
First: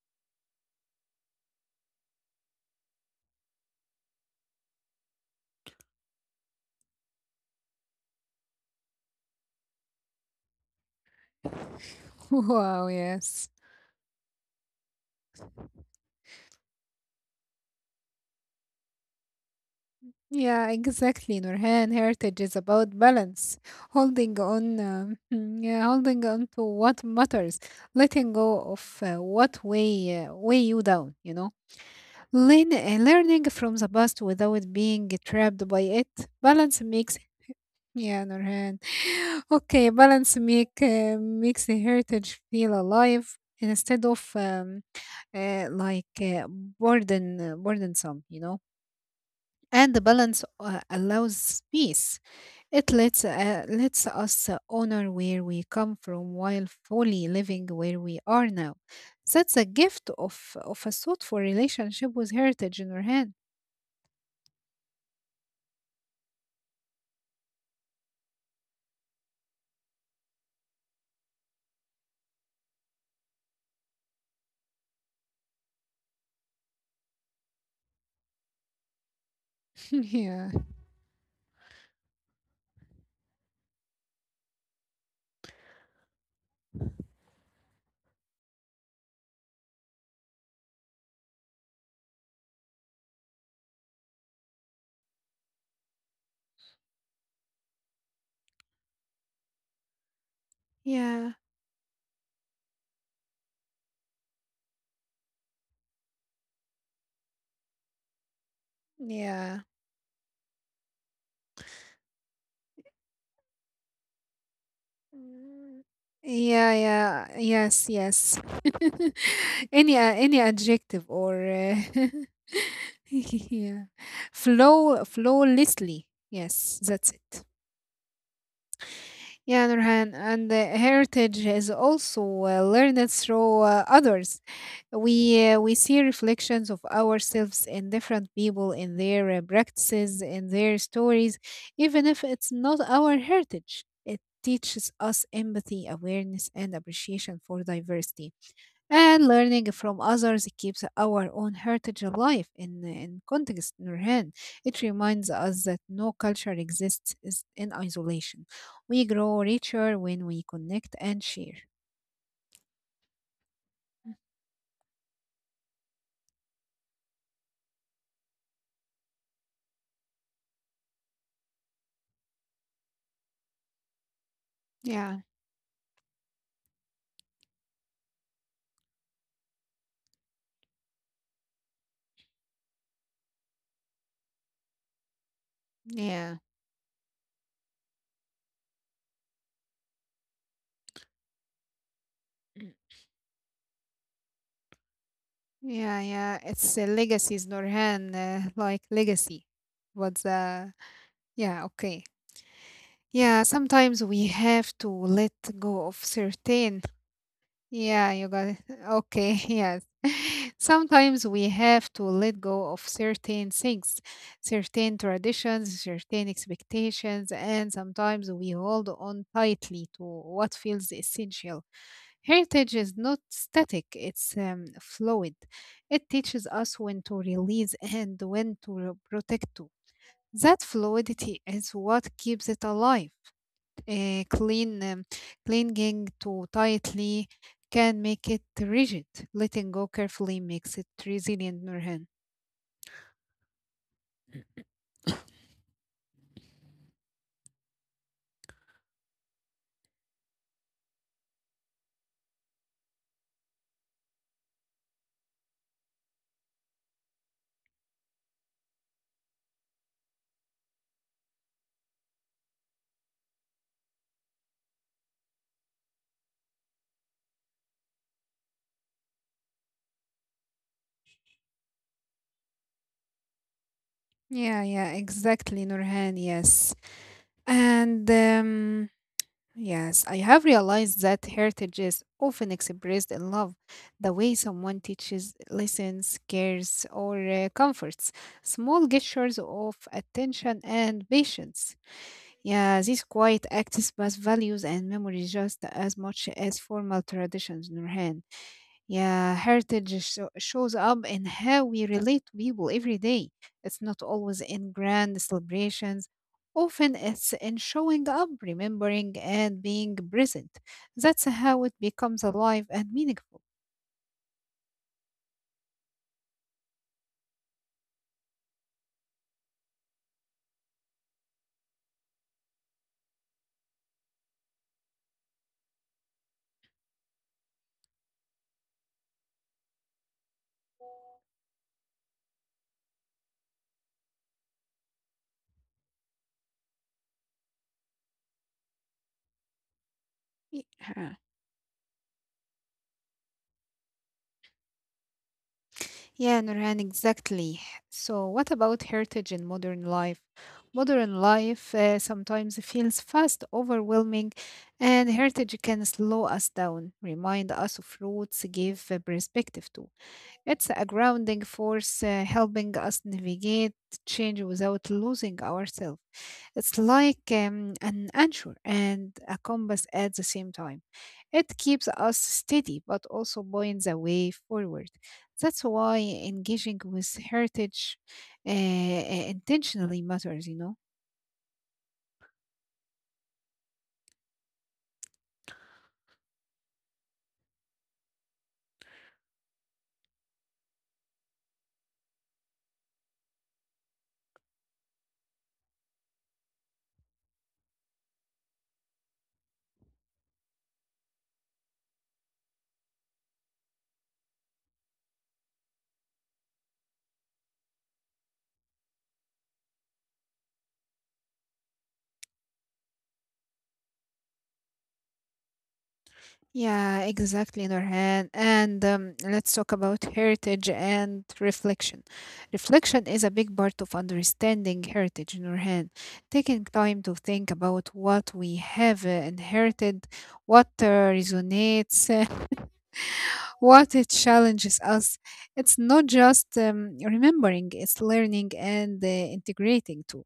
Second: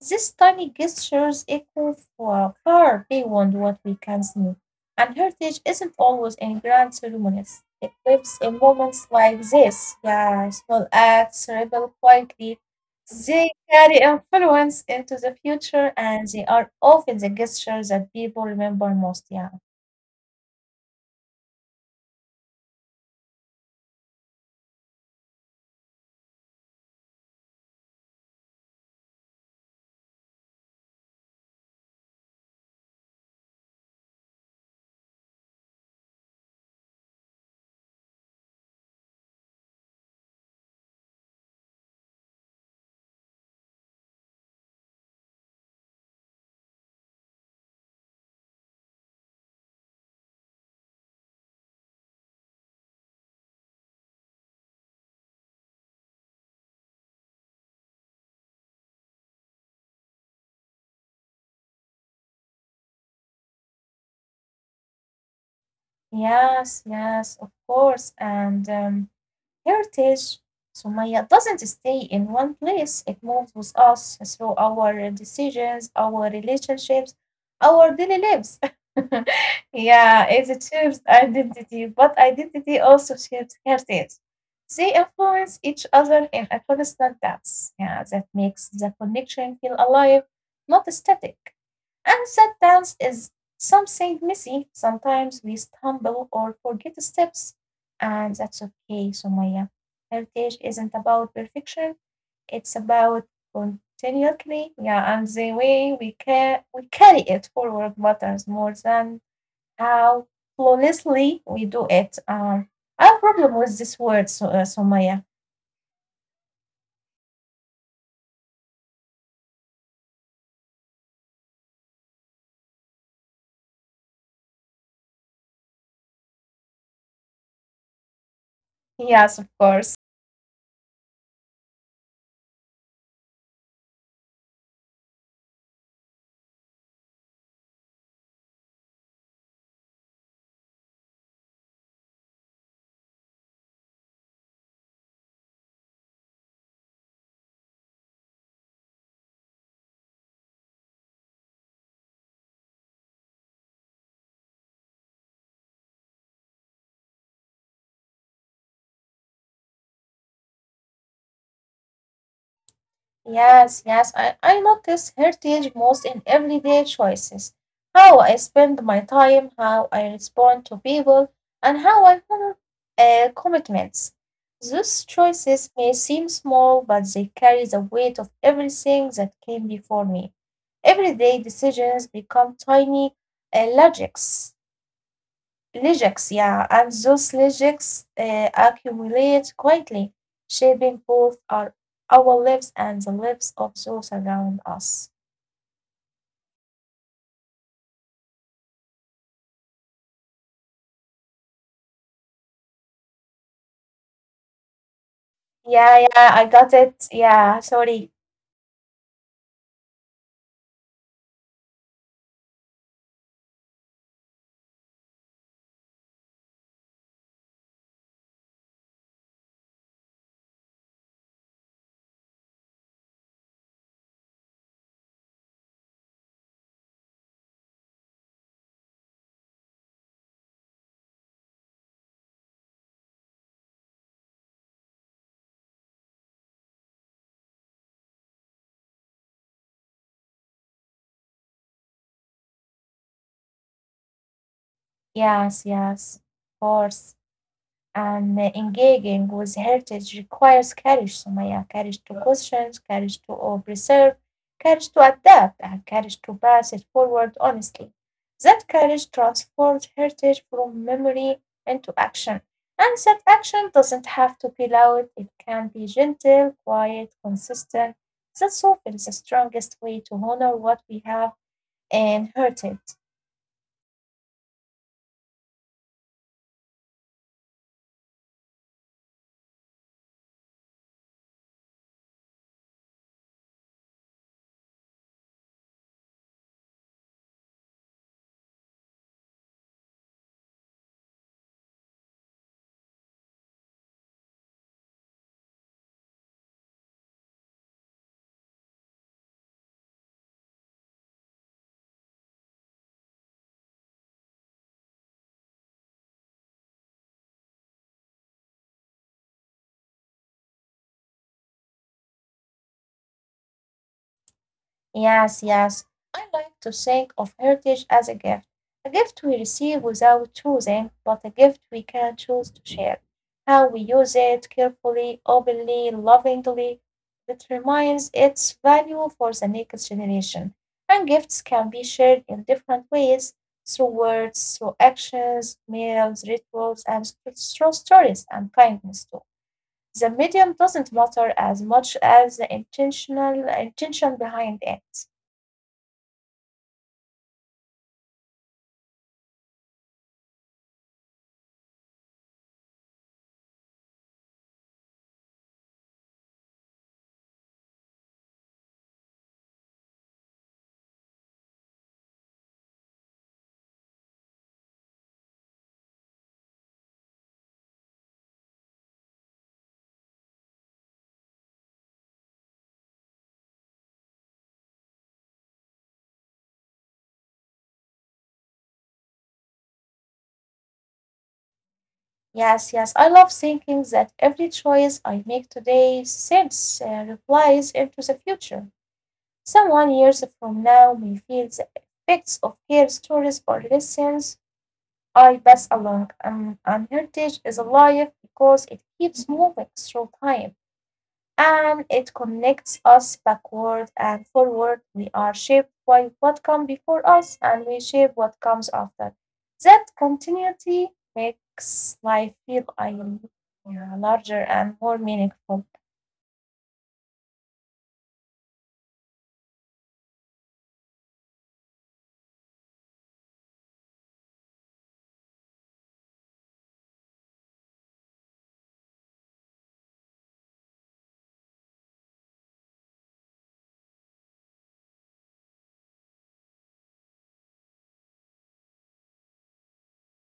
A: These tiny gestures echo far, far beyond what we can see, and heritage isn't always in grand ceremonies. It lives in moments like this. Yeah, small acts rebel quietly.
B: Wow, yes.
A: They carry influence into the future, and they are often the gestures that people remember most. Yeah.
B: Yeah, exactly, Nurhan. Heritage is about balance, holding on, yeah, holding on to what matters, letting go of weigh you down, you know. Learning from the past without being trapped by it. Balance makes yeah, Nurhan. Okay, balance makes the heritage feel alive instead of uh, like uh, burdensome, you know. And the balance allows peace. It lets Lets us honor where we come from while fully living where we are now. That's a gift of a thoughtful relationship with heritage in our
A: Yes, yes, of course. And Heritage, Sumaya, doesn't stay in one place, it moves with us through our decisions, our relationships, our daily lives. Yeah,
B: Yeah.
A: it shapes identity, but identity also shapes heritage. They influence each other in a constant dance. Yeah, that makes the connection feel alive, not static. And that dance is something messy. Sometimes we stumble or forget steps and that's okay, Sumaya. Heritage isn't about
B: Yeah.
A: perfection, it's about continually, yeah, and the way we carry it forward matters more than
B: Yeah.
A: how flawlessly we do it. I have a problem with this word, so, Sumaya.
B: Mm. Yeah, yeah. Yes, yes. Any adjective or yeah. Flow flawlessly. Yes, that's it.
A: Yes, of
B: Yeah, Nurhan,
A: course.
B: and heritage is also learned through others. We see reflections of ourselves in different people, in their practices, in their stories. Even if it's not our heritage, it teaches us empathy, awareness, and appreciation for diversity, and learning from others keeps our own heritage alive in context, Nurhan. It reminds us that no culture exists is in isolation. We grow richer when we connect and share.
A: Yes, yes, I notice heritage most in everyday choices. How I spend my time, how I respond to people, and how I honor commitments. Those
B: Yeah,
A: choices may seem small, but they carry the weight of everything that came before me. Everyday decisions become tiny logics. Legends,
B: yeah.
A: yeah, and those legends accumulate quietly, shaping both our lives and the lives of those around us.
B: Yeah, yeah. It's legacies, norhan, like legacy. What's yeah, okay. Yeah, sometimes we have to let go of
A: Yeah, yeah, I
B: certain
A: got it. Yeah,
B: yeah,
A: sorry.
B: you got it. Okay, yes. Sometimes we have to let go of certain things, certain traditions, certain expectations, and sometimes we hold on tightly to what feels essential. Heritage is not static, it's fluid. It teaches us when to release and when to protect. That fluidity is what keeps it alive clean clinging too tightly can make it rigid. Letting go carefully makes it resilient, Nurhan.
A: Yes, yes, of course. And engaging with heritage requires courage, Sumaya, courage to question, courage to preserve, courage to adapt, and courage to pass it forward honestly. That courage transforms heritage from memory into action. And that action doesn't have to be loud, it can be gentle, quiet, consistent. That's often the strongest way to honor what we have inherited.
B: Yeah, yeah, exactly, Nurhan. Yes, and yes, I have realized that heritage is often expressed in love, the way someone teaches, listens, cares, or comforts. Small gestures of attention and patience. Yeah, these quiet acts pass values and memories just as much as formal traditions, Nurhan. Yeah, heritage shows up in how we relate to people every day. It's not always in grand celebrations. Often it's in showing up, remembering, and being present. That's how it becomes alive and meaningful.
A: Yes, yes. I like to think of heritage as a gift we receive without choosing, but a gift we can choose to share. How we use it carefully, openly, lovingly, that reminds its value for the next generation. And gifts can be shared in different ways through words, through actions, meals, rituals, and through stories and kindness too. The medium doesn't
B: Yeah.
A: matter as much as the intentional intention behind it.
B: Yeah, Nurhan, exactly. So, what about heritage in modern life? Modern life sometimes feels fast, overwhelming, and heritage can slow us down, remind us of roots, give a perspective to. It's a grounding force, helping us navigate change without losing ourselves. It's like an anchor and a compass at the same time. It keeps us steady but also points the way forward. That's why engaging with heritage intentionally matters, you know.
A: Yes, yes. I love thinking that every choice I make today sends replies into the future. Someone years from now may feel the effects of care stories or lessons I pass along. And heritage is alive because it keeps moving through time and it connects us backward and forward. We are shaped by what comes before us and we shape what comes after. That continuity makes life feel yeah, larger and more meaningful.
B: Yeah, exactly, Nurhan. And let's talk about heritage and reflection. Reflection is a big part of understanding heritage, Nurhan. Taking time to think about what we have inherited, what resonates, what it challenges us. It's not just remembering, it's learning and integrating too.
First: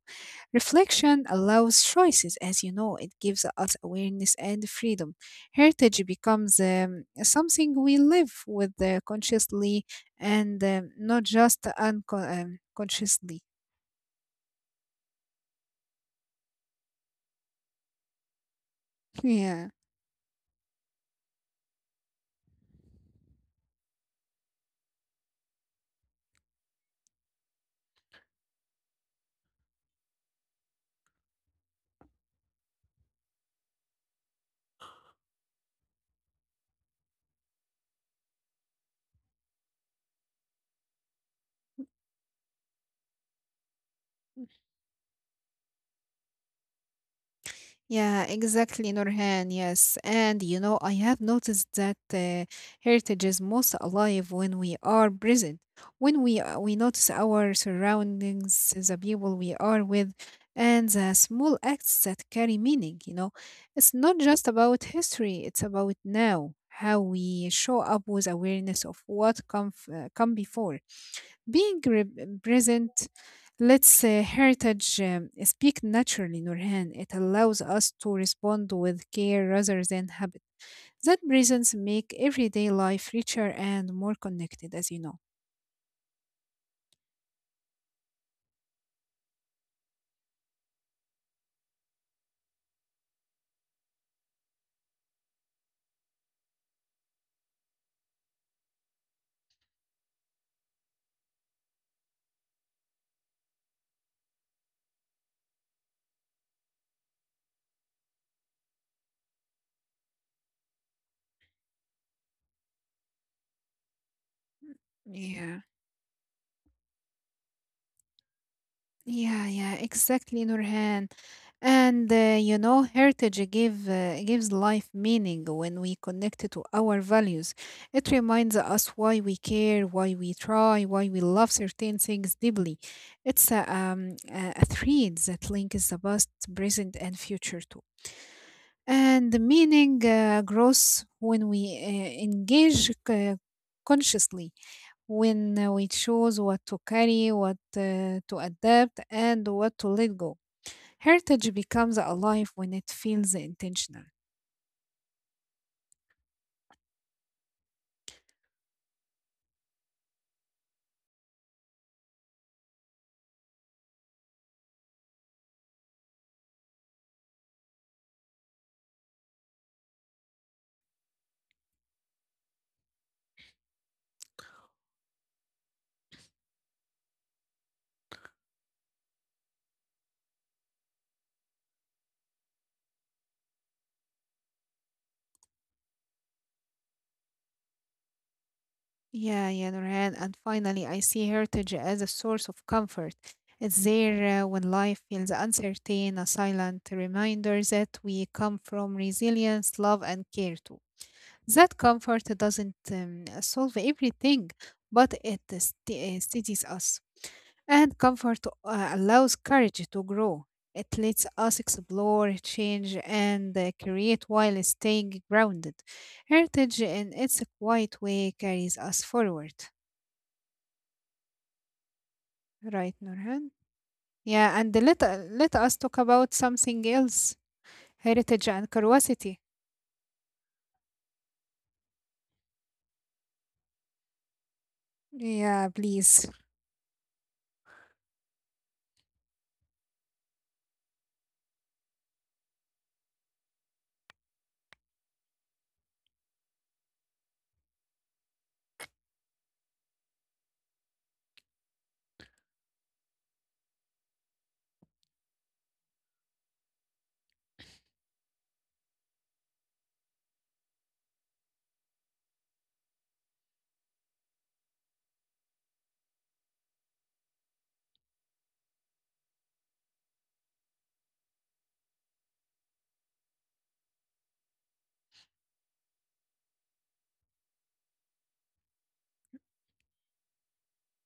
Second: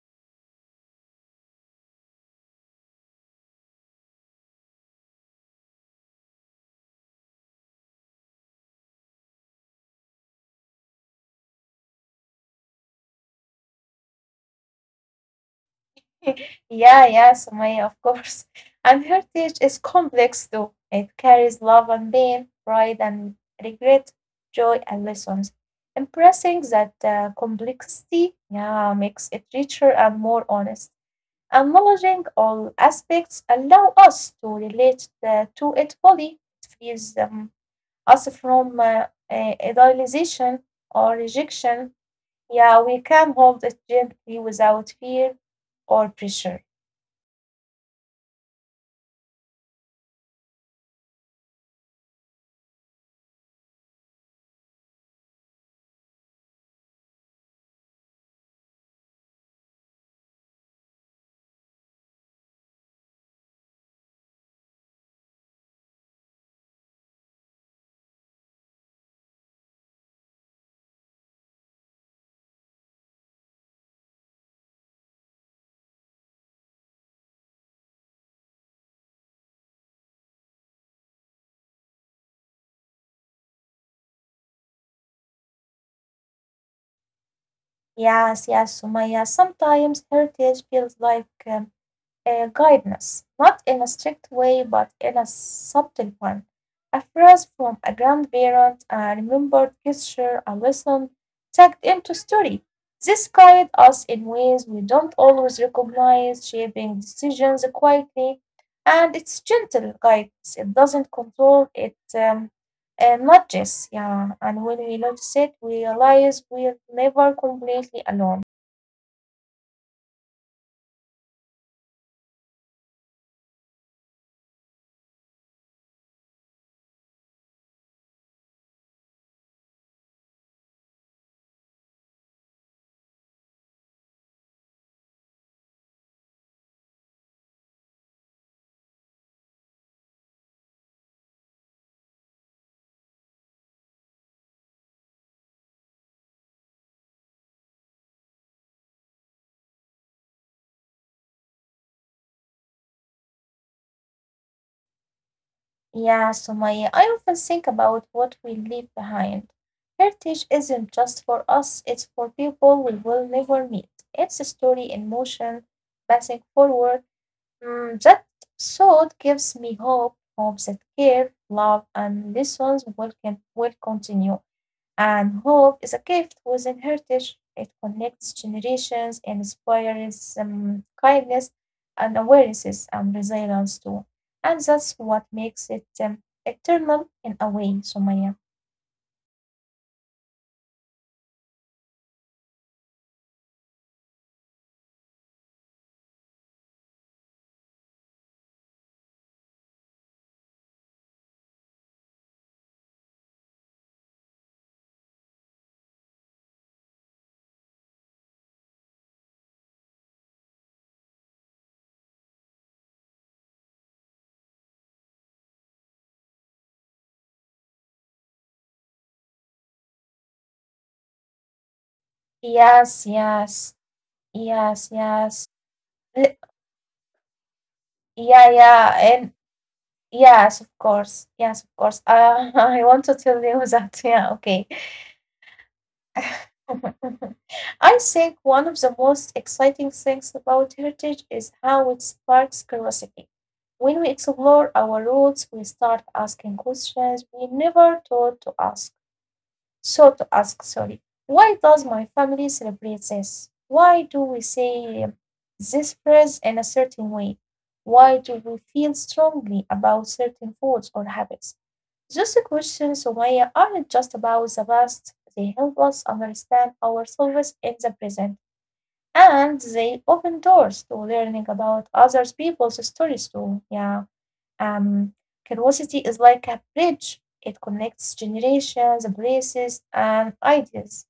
B: Reflection allows choices, as you know, it gives us awareness and freedom. Heritage becomes something we live with consciously and not just unconsciously.
A: Yeah, yeah, Sumaya, of course. And heritage
B: yeah.
A: is complex too. It carries love and pain, pride and regret, joy and lessons. Impressing that complexity, yeah, makes it richer and more honest. Acknowledging all aspects allow us to relate the, to it fully. It frees us from idealization or rejection. Yeah, we can hold it gently without fear or pressure.
B: Yeah, exactly, Nurhan. Yes. And I have noticed that heritage is most alive when we are present, when we notice our surroundings, the people we are with, and the small acts that carry meaning, you know. It's not just about history, it's about now, how we show up with awareness of what come before being present lets heritage speak naturally, Nurhan. It allows us to respond with care rather than habit. That presence make everyday life richer and more connected, as you know.
A: Yes, yes, Sumaya. Sometimes heritage feels like guidance, not in a strict way, but in a subtle one. A phrase from a grandparent, a remembered gesture, a lesson tucked into story. This guides us in ways we don't always recognize, shaping decisions quietly, and it's gentle guidance. It doesn't control, it nudges. Yeah, and when we
B: Yeah.
A: notice it, we realize we're never completely alone.
B: Yeah, yeah, exactly, Nurhan. And you know, heritage give gives life meaning when we connect it to our values. It reminds us why we care, why we try, why we love certain things deeply. It's a thread that links the past, present, and future too. And the meaning grows when we engage uh, consciously, when we choose what to carry, what to adapt, and what to let go. Heritage becomes alive when it feels intentional.
A: Yeah, Sumaya, I often think about what we leave behind. Heritage isn't just for us, it's for people we will never meet. It's a story in motion, passing forward. Mm, that thought gives me hope, hope that care, love, and lessons will, can, will continue. And hope is a gift within heritage. It connects generations, inspires kindness and awarenesses and resilience too. And that's what makes it eternal in a way, Sumaya.
B: Yeah, yeah, Nurhan. And finally, I see heritage as a source of comfort. It's there when life feels uncertain, a silent reminder that we come from resilience, love, and care too. That comfort doesn't solve everything, but it steadies us. And comfort allows courage to grow. It lets us explore, change, and create while staying grounded. Heritage, in its quiet way, carries us forward. Right,
A: Yes,
B: Nurhan?
A: yes,
B: Yeah, and
A: yes, yes.
B: let us talk
A: L-
B: about something else,
A: Yeah,
B: heritage and
A: yeah, and
B: curiosity.
A: yes, of course. Yes, of course. I want to tell you that. Yeah, okay.
B: Yeah, please.
A: I think one of the most exciting things about heritage is how it sparks curiosity. When we explore our roots, we start asking questions we never thought to ask. So to ask, sorry. Why does my family celebrate this? Why do we say this phrase in a certain way? Why do we feel strongly about certain foods or habits? Those questions, Sumaya, aren't just about the past, they help us understand ourselves in the present. And they open doors to learning about other people's stories too. Yeah. Um, Curiosity is like a bridge. It connects generations, places, and ideas.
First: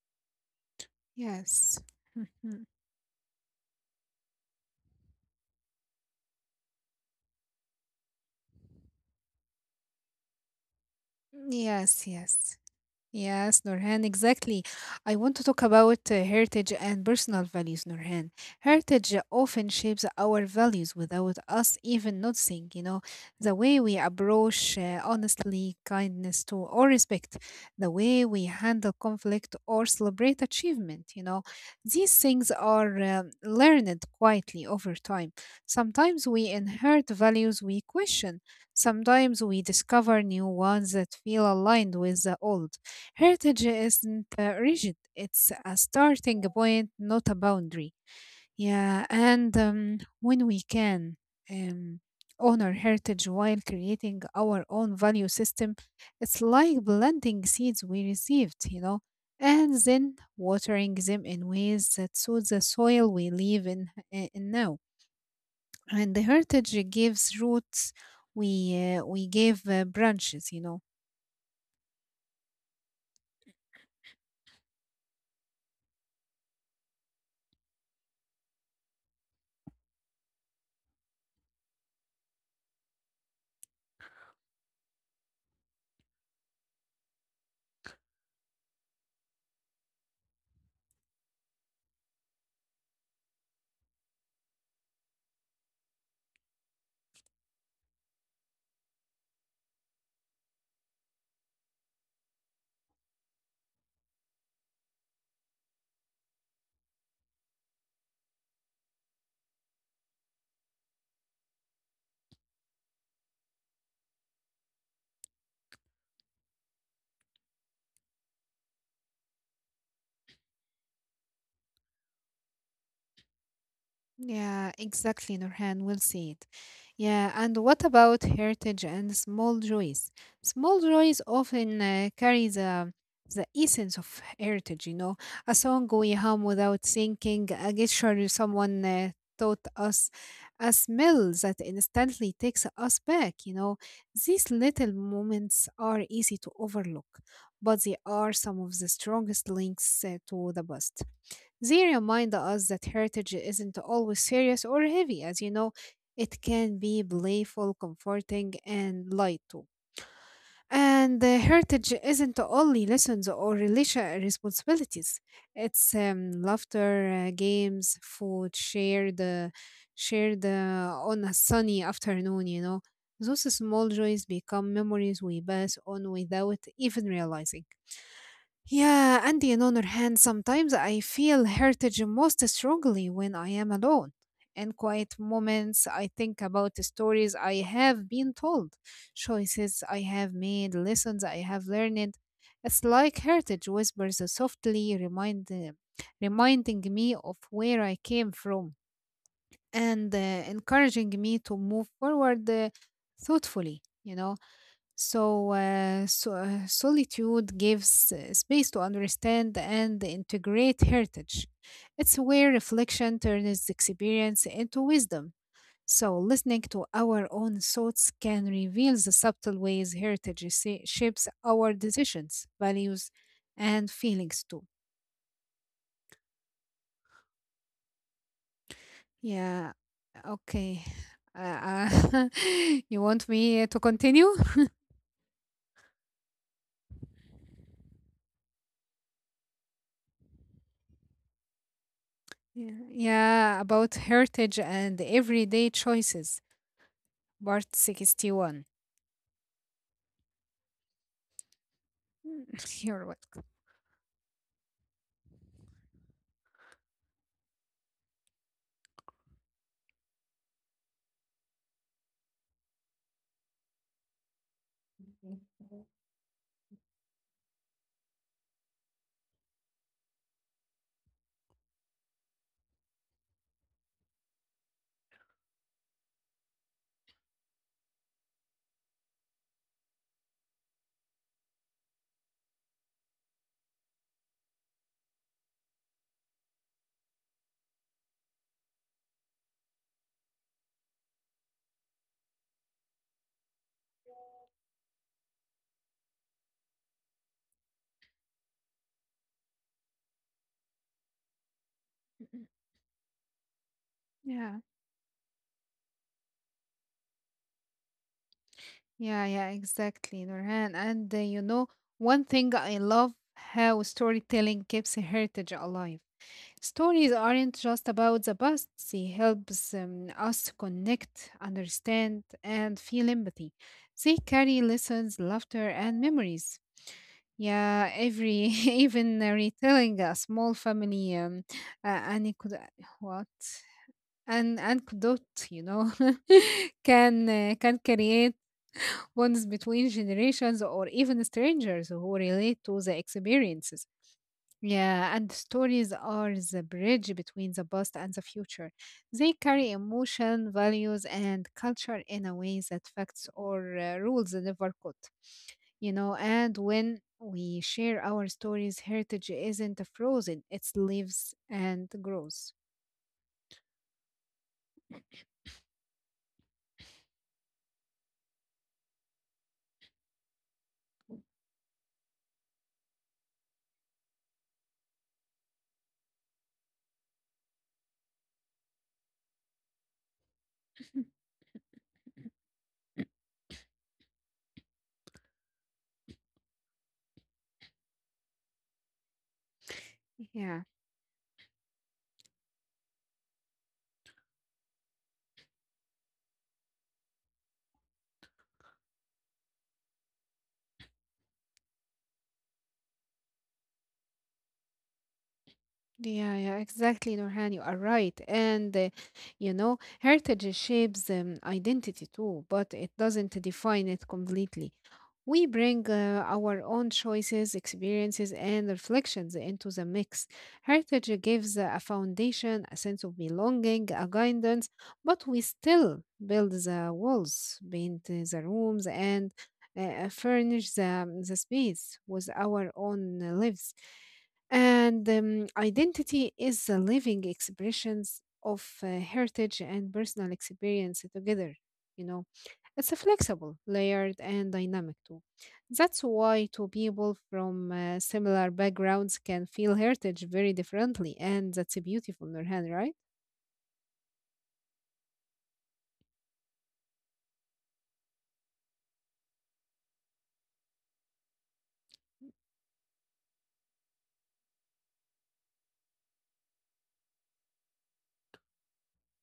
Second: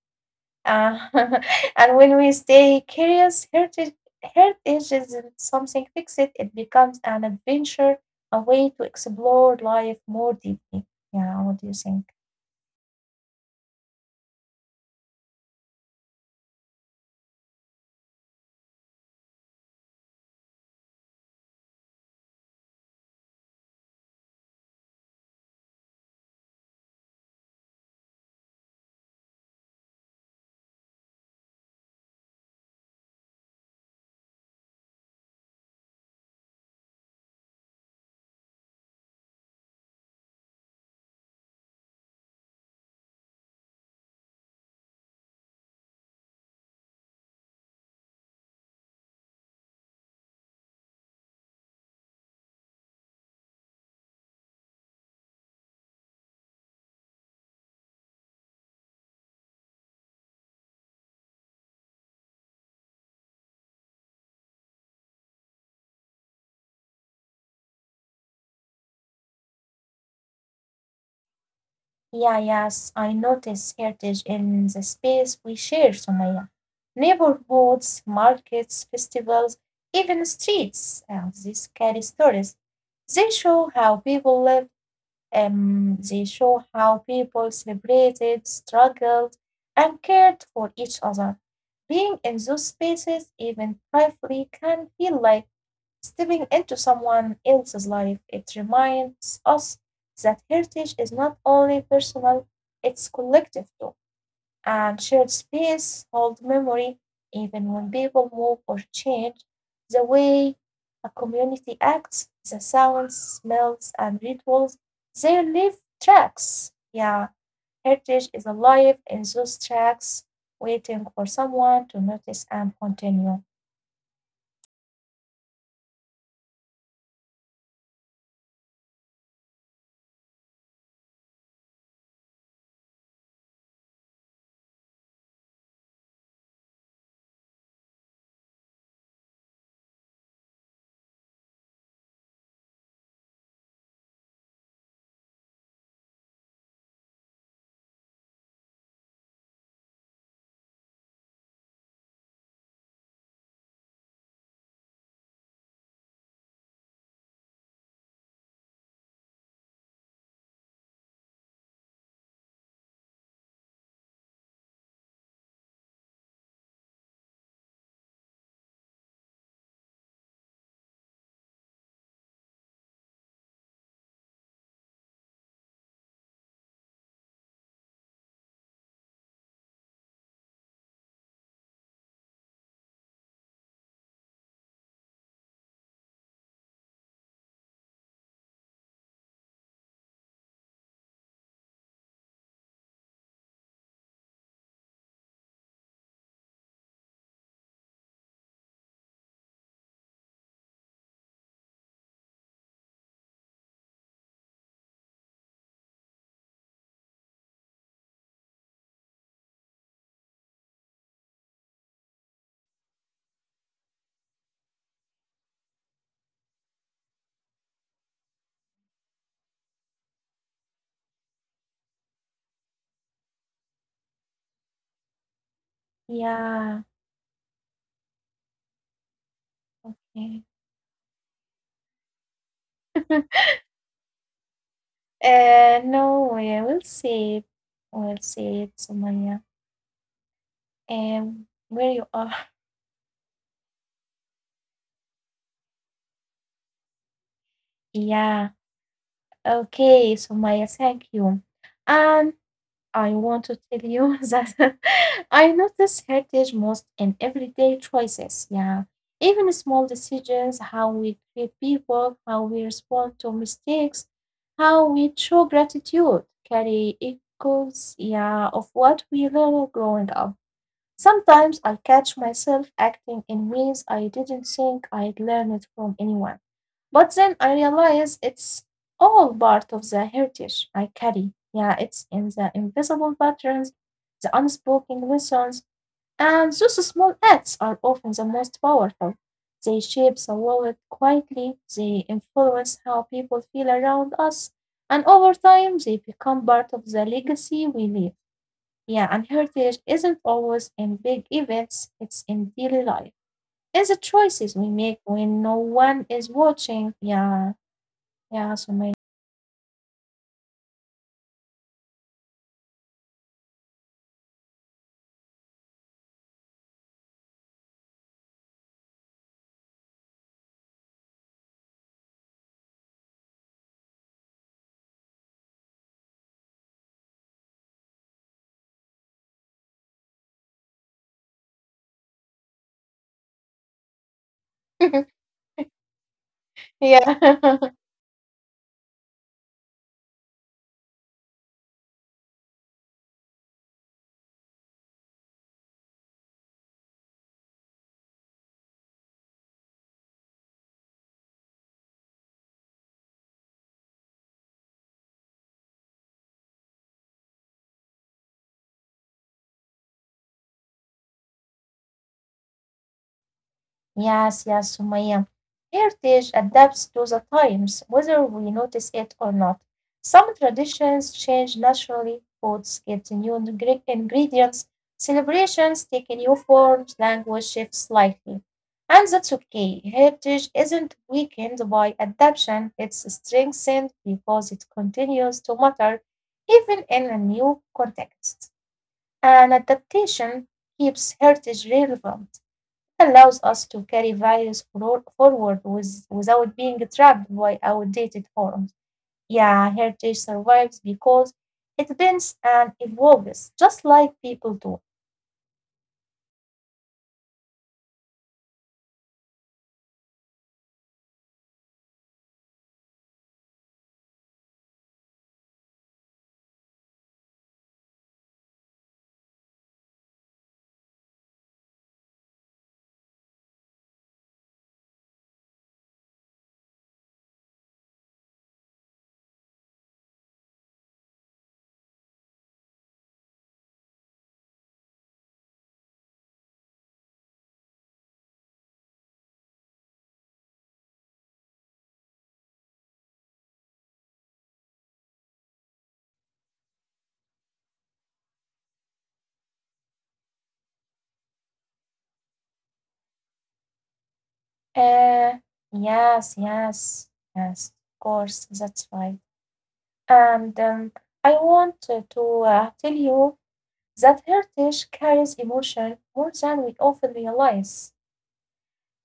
A: Uh,
B: Yes.
A: and when we stay curious, heritage isn't something fixed. It becomes an adventure, a way to explore life more deeply. Yeah, what do you
B: yes,
A: think?
B: yes. Yes, Nurhan, exactly. I want to talk about heritage and personal values, Nurhan. Heritage often shapes our values without us even noticing, you know, the way we approach honestly kindness to or respect, the way we handle conflict or celebrate achievement, you know. These things are learned quietly over time. Sometimes we inherit values we question. Sometimes we discover new ones that feel aligned with the old. Heritage isn't rigid, it's a starting point, not a boundary. Yeah, and when we can um, honor heritage while creating our own value system, it's like planting seeds we received, you know, and then watering them in ways that suit the soil we live in now. And the heritage gives roots, we give branches, you know.
A: Yeah, yes, I notice heritage in the space we share, Sumaya. Neighborhoods, markets, festivals, even streets. These carry stories. They show how people lived, they show how people celebrated, struggled, and cared for each other. Being in those spaces, even briefly, can feel like stepping into someone else's life. It reminds us that heritage is not only personal, it's collective too, and shared space hold memory even when people move or change. The way a community acts, the sounds, smells, and rituals, they leave tracks. Yeah, heritage is alive in those tracks, waiting for someone to notice and continue.
B: Yeah, exactly, Nurhan. We'll see it. Yeah, and what about heritage and small joys? Small joys often carry the essence of heritage. You know, a song we hum without thinking, a gesture someone taught us, a smell that instantly takes us back. You know, these little moments are easy to overlook, but they are some of the strongest links to the past. They remind us that heritage isn't always serious or heavy, as you know, it can be playful, comforting, and light too. And heritage isn't only lessons or relation responsibilities. It's laughter, games, shared on a sunny afternoon. You know, those small joys become memories we pass on without even realizing. Yeah, and on other hand, sometimes I feel heritage most strongly when I am alone. In quiet moments, I think about the stories I have been told, choices I have made, lessons I have learned. It's like heritage whispers softly, reminding me of where I came from and encouraging me to move forward thoughtfully, you know. So, solitude gives space to understand and integrate heritage. It's where reflection turns experience into wisdom. So, listening to our own thoughts can reveal the subtle ways heritage shapes our decisions, values, and feelings too.
A: Yeah,
B: Yeah,
A: yeah.
B: okay. Uh, uh, you want me to continue?
A: No, we'll see. We'll see it, Sumaya. Where you are?
B: Yeah, yeah, about heritage and everyday choices. Part
A: Yeah.
B: 61.
A: Okay, Sumaya, thank you. And
B: You're
A: I
B: welcome.
A: want to tell you that I notice heritage most in everyday choices. Yeah. Even small decisions, how we treat people, how we respond to mistakes, how we show gratitude, carry echoes, yeah, of what we learned growing up. Sometimes I catch myself acting in ways I didn't think I'd learned from anyone. But then I realize it's all part of the heritage I carry. Yeah, it's in the invisible patterns, the unspoken lessons, and those small acts are often the most powerful. They shape the world quietly, they influence how people feel around us, and over time they become part of the legacy we leave. Yeah, and heritage isn't always in big events, it's in daily life. And the
B: Yeah,
A: choices we make when no one is watching. Yeah, yeah, so many.
B: yeah, yeah, exactly, Nurhan. And you know, one thing I love how storytelling keeps heritage alive. Stories aren't just about the past, they helps us to connect, understand, and feel empathy. They carry lessons, laughter, and memories. Yeah, every even retelling a small family anecdote. What? And anecdote, you know, can
A: yeah.
B: create bonds between generations or even strangers who relate to the experiences. Yeah, and stories are the bridge between the past and the future. They carry emotion, values, and culture in a way that facts or rules never could, you know. And when we share our stories, heritage isn't frozen, it lives and grows.
A: Yes, yes, Sumaya. Heritage adapts to the times, whether we notice it or not. Some traditions change naturally, foods get new ingredients, celebrations take new forms, language shifts slightly. And that's okay. Heritage isn't weakened by adaptation, it's strengthened because it continues to matter even in a new context. And
B: Yeah.
A: adaptation keeps heritage relevant, allows us to carry values forward without being trapped by outdated forms. Yeah, heritage survives because it bends and evolves, just like people do.
B: Yeah, yeah, exactly, Nurhan. You are right. And, you know, heritage shapes identity too, but it doesn't define it completely. We bring our own choices, experiences, and reflections into the mix. Heritage gives a foundation, a sense of belonging, a guidance, but we still build the walls, paint the rooms, and furnish the space with our own lives, and identity is the living expressions of heritage and personal experience together. You know, it's a flexible, layered, and dynamic too. That's why two people from similar backgrounds can feel heritage very differently, and that's a beautiful, Nurhan, right?
A: Uh, yes, yes, yes, of course, that's right. And I want to tell you that heritage carries emotion more than we often realize.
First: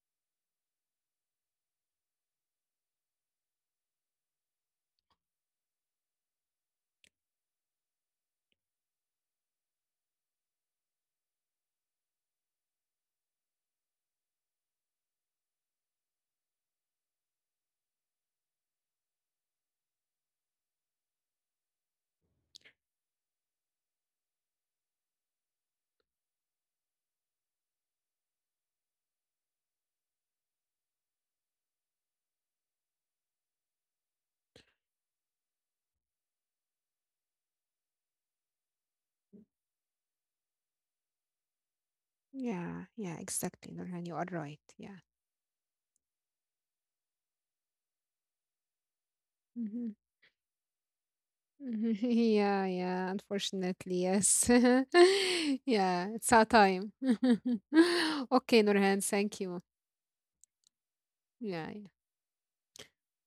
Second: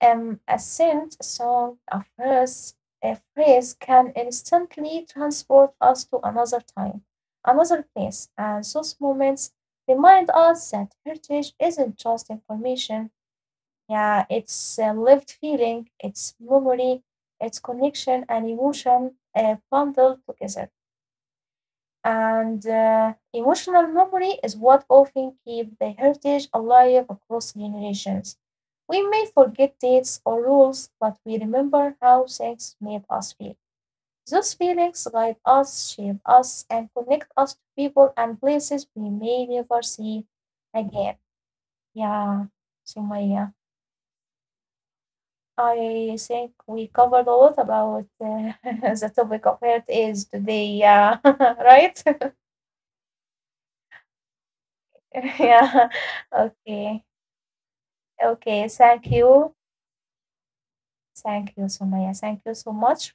A: A scent, a song, a verse, a phrase can instantly transport us to another time, another place, and those moments remind us that heritage isn't just information. Yeah, it's a lived feeling, it's memory, it's connection and emotion bundled together. And emotional memory is what often keeps the heritage alive across generations. We may forget dates or rules, but we remember how things made us feel. Those feelings guide us, shape us, and connect us to people and places we may never see again. Yeah,
B: Yeah, yeah,
A: Sumaya.
B: exactly, Nurhan. You are right. Yeah.
A: I think we covered a lot about the topic of
B: Mhm.
A: heritage today. Yeah,
B: Mhm.
A: right?
B: Yeah, yeah, unfortunately, yes.
A: yeah.
B: Yeah, it's our time.
A: Okay.
B: Okay,
A: Okay,
B: Nurhan,
A: thank
B: thank
A: you.
B: you.
A: Thank
B: Yeah,
A: you,
B: yeah.
A: Sumaya. Thank you so much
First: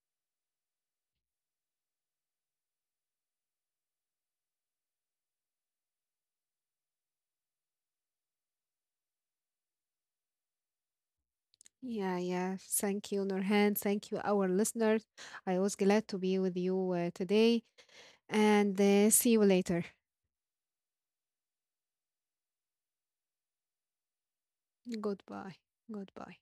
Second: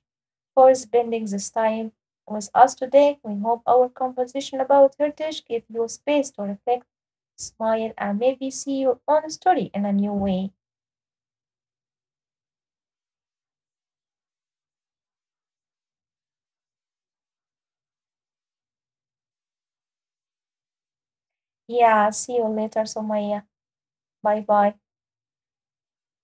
A: for spending this time with us today. We hope our conversation about heritage gave you space to reflect, smile, and maybe see your own story in a new way.
B: Yeah, yeah. Thank you, Nurhan. Thank you, our listeners. I was glad to be with you today and see you later.
A: Yeah, see you later, Sumaya. Bye bye.
B: Goodbye. Goodbye.